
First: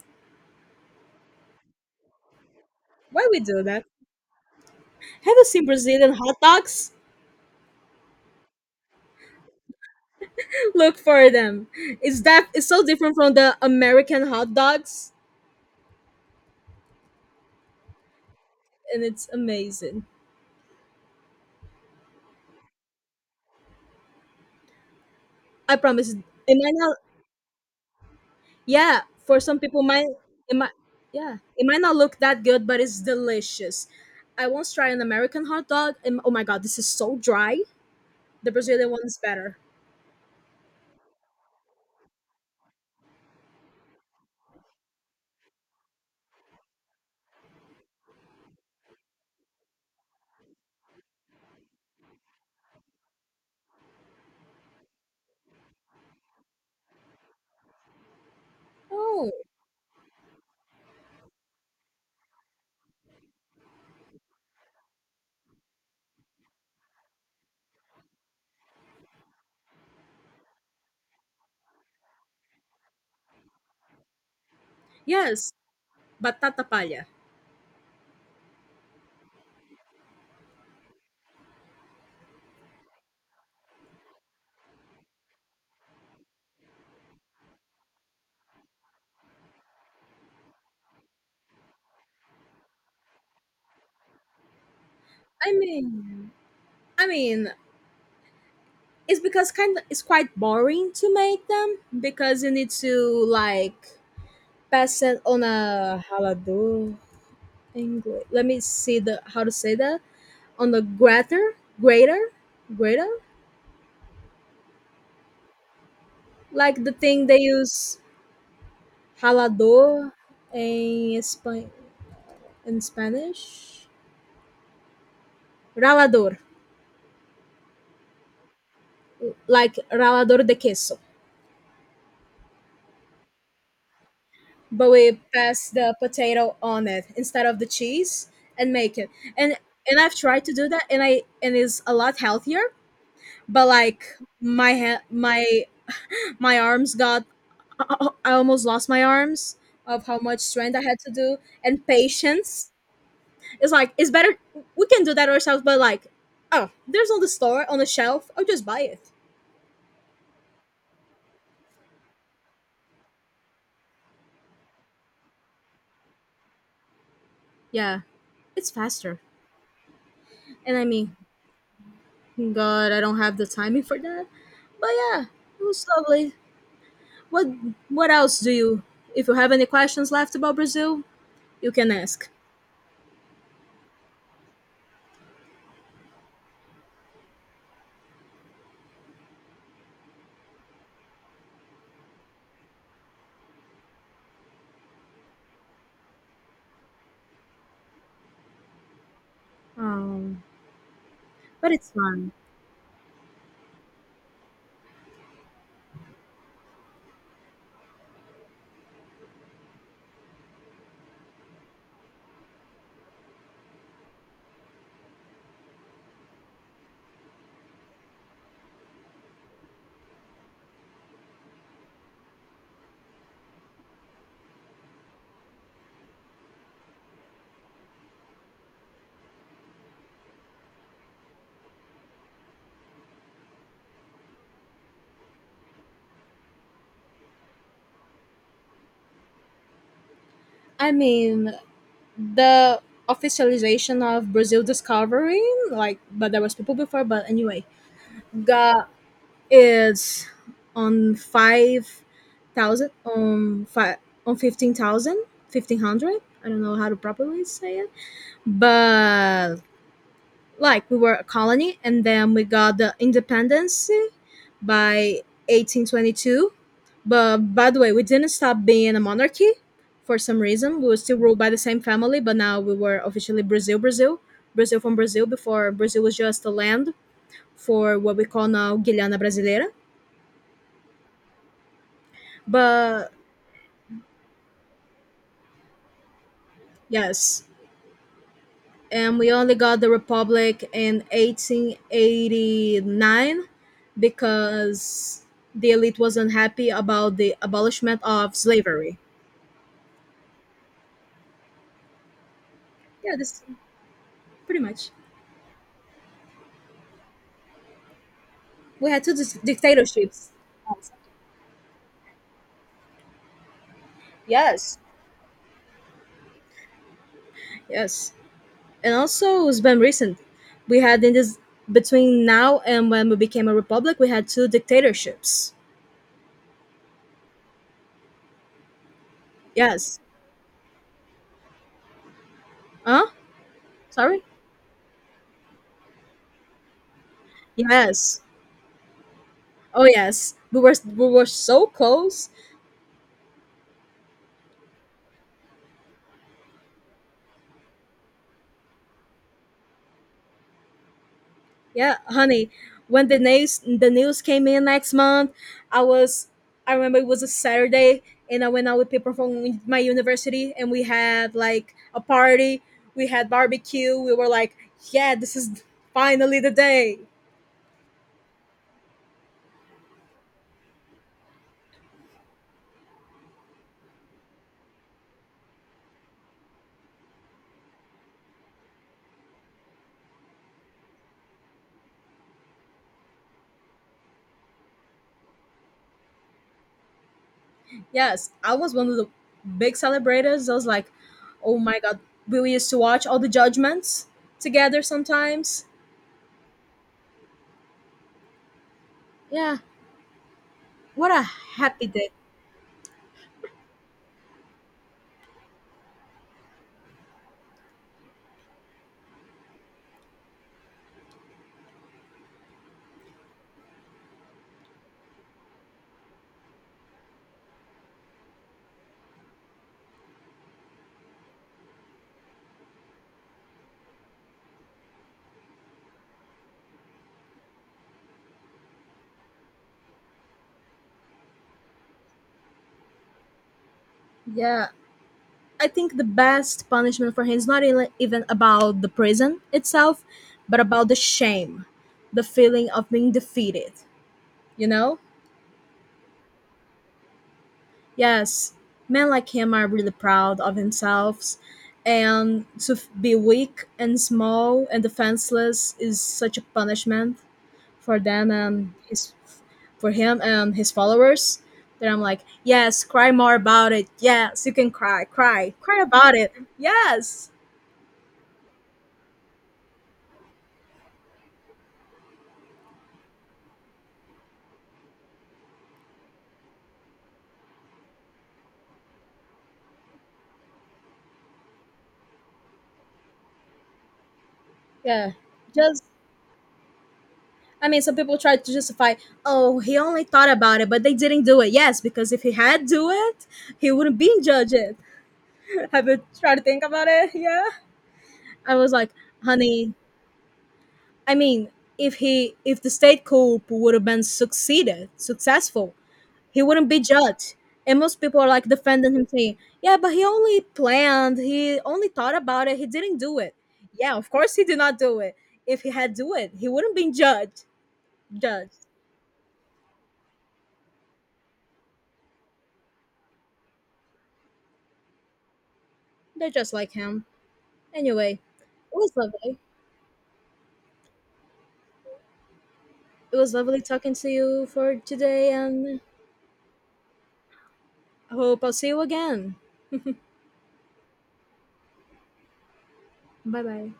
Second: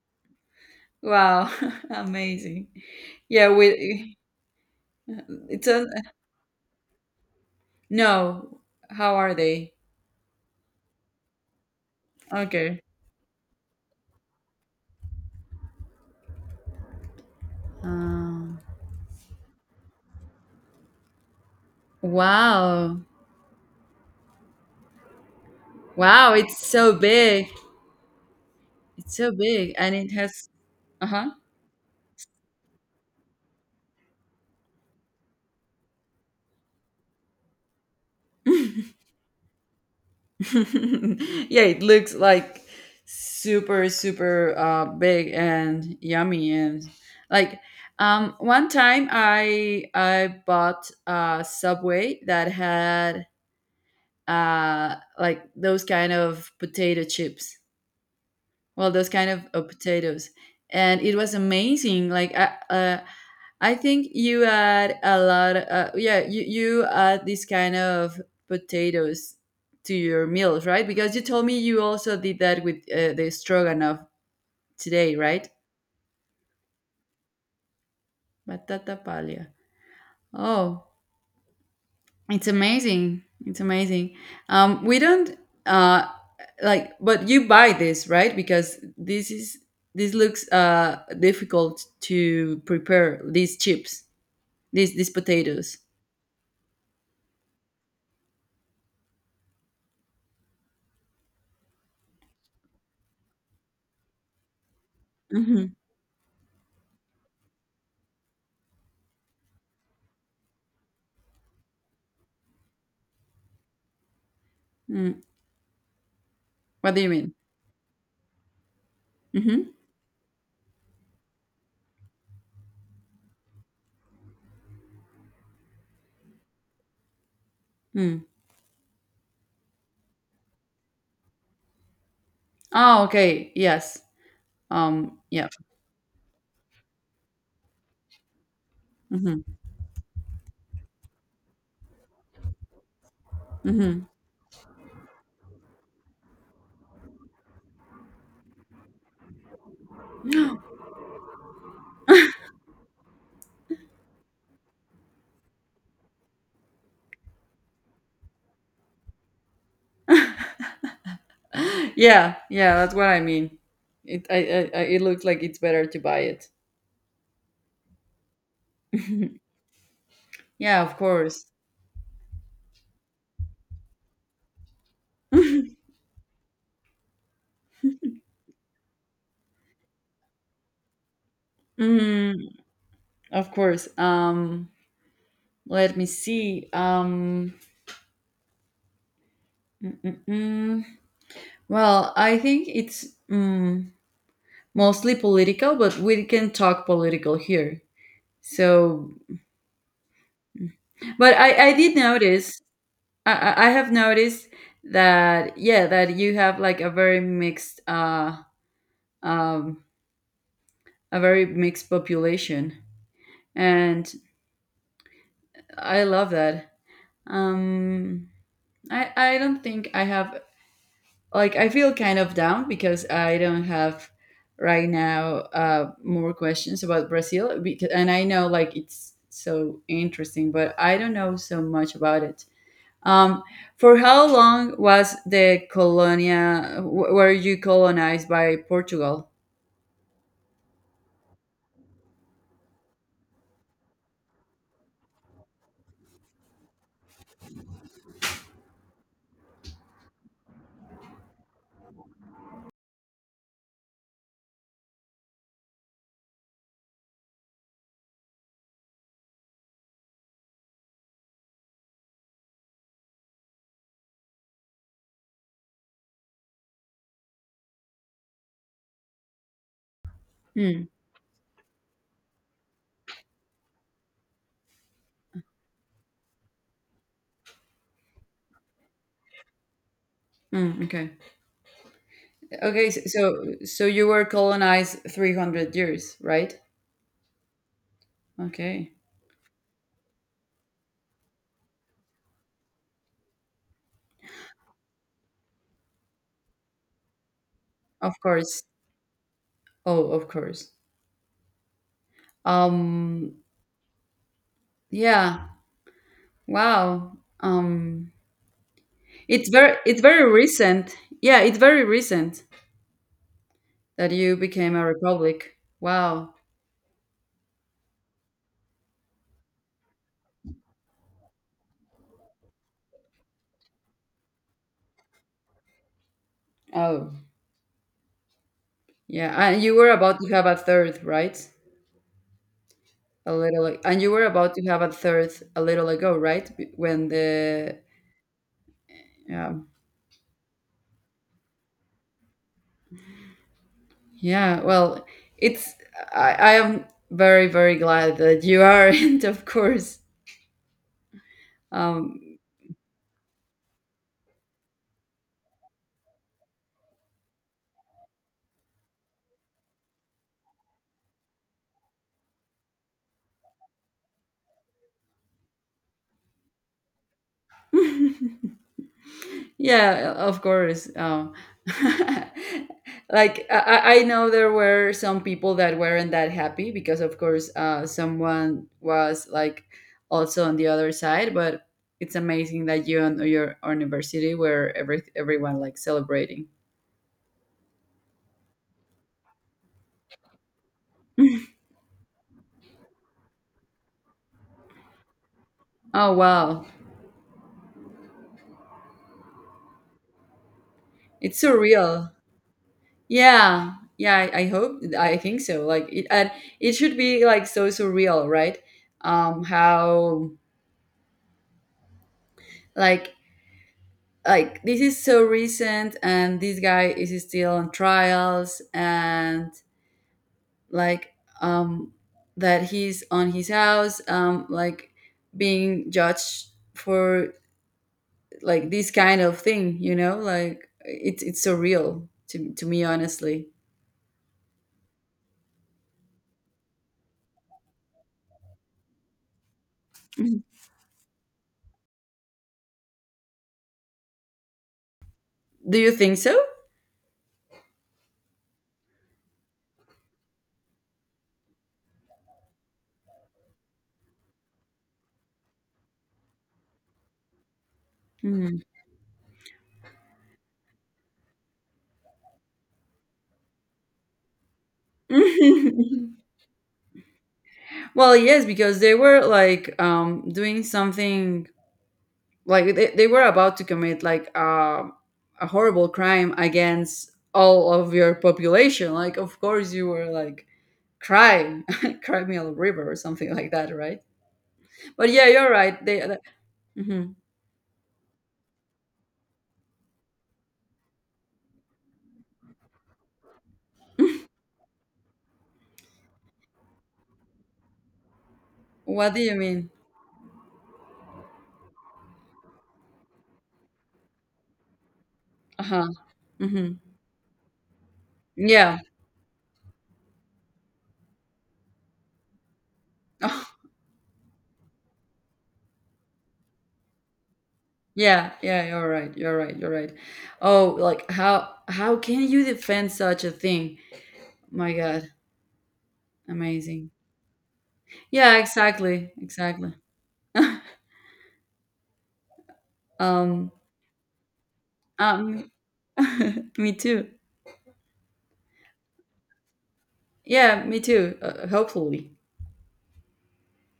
Speaker 2: Wow, [laughs] amazing.
Speaker 1: Why we
Speaker 2: Yeah,
Speaker 1: do that?
Speaker 2: we, uh,
Speaker 1: Have you seen
Speaker 2: it's a,
Speaker 1: Brazilian hot dogs?
Speaker 2: no. How are they?
Speaker 1: [laughs] Look for them. It's
Speaker 2: Okay.
Speaker 1: so different from the American hot dogs,
Speaker 2: Um,
Speaker 1: and it's amazing.
Speaker 2: wow.
Speaker 1: I promise.
Speaker 2: Wow,
Speaker 1: It
Speaker 2: it's
Speaker 1: might
Speaker 2: so
Speaker 1: not
Speaker 2: big.
Speaker 1: Yeah,
Speaker 2: It's so
Speaker 1: for some
Speaker 2: big,
Speaker 1: people
Speaker 2: and
Speaker 1: might
Speaker 2: it has
Speaker 1: it might
Speaker 2: uh-huh.
Speaker 1: yeah. It might not look that good, but it's delicious. I once tried an American hot dog and oh my god, this is so dry. The Brazilian one is better.
Speaker 2: [laughs] Yeah, it looks like super, super big and yummy, and like one time I bought a Subway that had like those kind of potato chips, well those
Speaker 1: Oh,
Speaker 2: kind of potatoes, and it was amazing. Like, I think you add a lot, yeah, you add this kind of potatoes to your meals, right? Because you told me you also did that with the stroganoff today, right?
Speaker 1: yes, batata palha.
Speaker 2: Batata palia. Oh, it's amazing. It's amazing. We don't, uh, like, but you buy this, right? Because this looks difficult to prepare these chips, these
Speaker 1: I
Speaker 2: potatoes.
Speaker 1: mean, I mean, it's because kind of it's quite boring to make them because you need to like pass it on
Speaker 2: Hmm.
Speaker 1: a halado. English. Let me see the how to say that. On the grater, grater, grater,
Speaker 2: Mm.
Speaker 1: like the
Speaker 2: What do you
Speaker 1: thing
Speaker 2: mean?
Speaker 1: they use,
Speaker 2: Hmm.
Speaker 1: halado in Spain, in Spanish, ralador,
Speaker 2: Mm.
Speaker 1: like ralador de queso.
Speaker 2: Oh, okay. Yes.
Speaker 1: But we
Speaker 2: Yeah.
Speaker 1: pass the potato on it instead of the cheese and make it.
Speaker 2: Hmm.
Speaker 1: And and I've tried to do that, and it's a lot healthier, but like
Speaker 2: Hmm.
Speaker 1: my [laughs] my arms got [laughs] I almost lost my arms of how much strength I had to do, and patience. It's like it's better we can do that ourselves, but like oh, there's on the store on the shelf, I'll just buy it.
Speaker 2: Yeah. Yeah, that's what I mean. It. I. It looks like it's better to buy it.
Speaker 1: Yeah, it's faster. And
Speaker 2: Yeah.
Speaker 1: I
Speaker 2: Of
Speaker 1: mean
Speaker 2: course.
Speaker 1: God, I don't have the timing for that. But yeah, it was lovely. What What else do you? If you have any questions left about Brazil, you can ask.
Speaker 2: Mm, of course. Let me see. Mm, well, I think it's mostly political, but we can talk political here. So,
Speaker 1: Um,
Speaker 2: but I,
Speaker 1: but
Speaker 2: I
Speaker 1: it's
Speaker 2: did
Speaker 1: fun.
Speaker 2: notice, I have noticed that, yeah, that you have like um, a very mixed population. And I love that. Um, I don't think I have, like, I feel kind of down because I don't have right now more questions about Brazil because, and I know like it's so interesting, but I don't know so much about it. Um, for how long was the colonia? Were you colonized by Portugal?
Speaker 1: I mean, the officialization of Brazil discovery, like, but there was people before. But anyway, got is on 5,000 on five on fifteen thousand fifteen hundred. I don't know how to properly say it, but like we were a colony and then we got the independence by 1822. But by the way, we didn't stop being a monarchy. For some reason
Speaker 2: Mm,
Speaker 1: we were still ruled by the same family, but now we were officially Brazil. Brazil from Brazil before, Brazil was just a land for what we call now Guiana Brasileira.
Speaker 2: mm, okay. Okay. So,
Speaker 1: But
Speaker 2: so so you were colonized 300 years, right?
Speaker 1: yes,
Speaker 2: Okay.
Speaker 1: and we only got the republic in 1889 because the elite was unhappy about the abolishment
Speaker 2: Of
Speaker 1: of
Speaker 2: course.
Speaker 1: slavery.
Speaker 2: Oh, of course.
Speaker 1: Yeah,
Speaker 2: Um.
Speaker 1: this pretty much.
Speaker 2: Yeah. Wow. Um,
Speaker 1: We had
Speaker 2: it's very it's
Speaker 1: dictatorships.
Speaker 2: very recent. Yeah, it's very recent that you became
Speaker 1: Yes.
Speaker 2: a republic. Wow.
Speaker 1: Yes, and also it's been recent. We had in this, between now and when we became a republic, we had two dictatorships.
Speaker 2: Oh. Yeah, and you were
Speaker 1: Yes.
Speaker 2: about to have a third, right?
Speaker 1: Huh.
Speaker 2: And you were
Speaker 1: Sorry.
Speaker 2: about to have a third a little ago, right? When the,
Speaker 1: Yes.
Speaker 2: um,
Speaker 1: Oh yes, we were, we were so close.
Speaker 2: yeah, well, it's I am very, very glad that you aren't, [laughs] of course.
Speaker 1: Yeah,
Speaker 2: Um,
Speaker 1: honey. When the news came in next month, I was, I remember it was a Saturday, and I went out with people from my university and we had like a party. We had barbecue. We were like, yeah, this is finally the day.
Speaker 2: [laughs] Yeah, of course. [laughs] Like, I know there were some people that weren't that happy because, of course, someone was like also on the other side. But it's amazing that you and your university, where everyone like celebrating.
Speaker 1: Yes, I was one of the big celebrators. I was like, oh my god, we used to watch all the judgments together sometimes.
Speaker 2: Oh wow,
Speaker 1: Yeah, what a
Speaker 2: it's
Speaker 1: happy day.
Speaker 2: surreal. Yeah, yeah. I hope. I think so. Like it, and it should be like so surreal, right? How, like like this is so recent, and this guy is still on trials, and like um that he's on his house, like being judged for like this kind of thing, like it's so real to me, honestly.
Speaker 1: Yeah, I think the best punishment for him is not even about the prison itself,
Speaker 2: Mhm.
Speaker 1: but about the shame, the feeling of being defeated, you know?
Speaker 2: Do you think so?
Speaker 1: Yes, men like him are really proud of themselves, and to be weak and small and defenseless is such a punishment for them
Speaker 2: Mhm.
Speaker 1: and his for him and his followers, that I'm like, yes, cry more about it. Yes, you can cry, cry, cry
Speaker 2: [laughs]
Speaker 1: about it. Yes.
Speaker 2: Well, yes, because they were like doing something, like they were about to commit, like a horrible crime against all of your population. Like, of course you were like, cry, [laughs] cry me a river or something, [laughs] like that, right? But
Speaker 1: Yeah.
Speaker 2: yeah, you're
Speaker 1: Just,
Speaker 2: right, they. Hmm.
Speaker 1: I mean, some people try to justify, oh, he only thought about it, but they didn't do it. Yes, because if he had do it, he wouldn't be judged. [laughs] Have you tried to think about it? [laughs] Yeah. I was like,
Speaker 2: What do you mean?
Speaker 1: honey, I mean, if the state coup would have been succeeded, successful,
Speaker 2: Uh-huh.
Speaker 1: he wouldn't
Speaker 2: Hmm.
Speaker 1: be judged. And most people are like
Speaker 2: Yeah.
Speaker 1: defending him, saying, yeah, but he only planned, he only thought about it, he didn't do it.
Speaker 2: [laughs]
Speaker 1: Yeah, of course he did not do it. If he had do it, he wouldn't been judged.
Speaker 2: Yeah,
Speaker 1: Judged.
Speaker 2: yeah, you're right, you're right, you're right. Oh, like how can you defend such a thing, my god?
Speaker 1: They're just like
Speaker 2: Amazing.
Speaker 1: him. Anyway,
Speaker 2: Yeah,
Speaker 1: it was
Speaker 2: exactly,
Speaker 1: lovely.
Speaker 2: exactly.
Speaker 1: It was
Speaker 2: um
Speaker 1: lovely talking to you for today,
Speaker 2: um
Speaker 1: and
Speaker 2: [laughs] me too.
Speaker 1: I hope I'll see you again.
Speaker 2: Yeah, me too. Hopefully.
Speaker 1: Bye bye.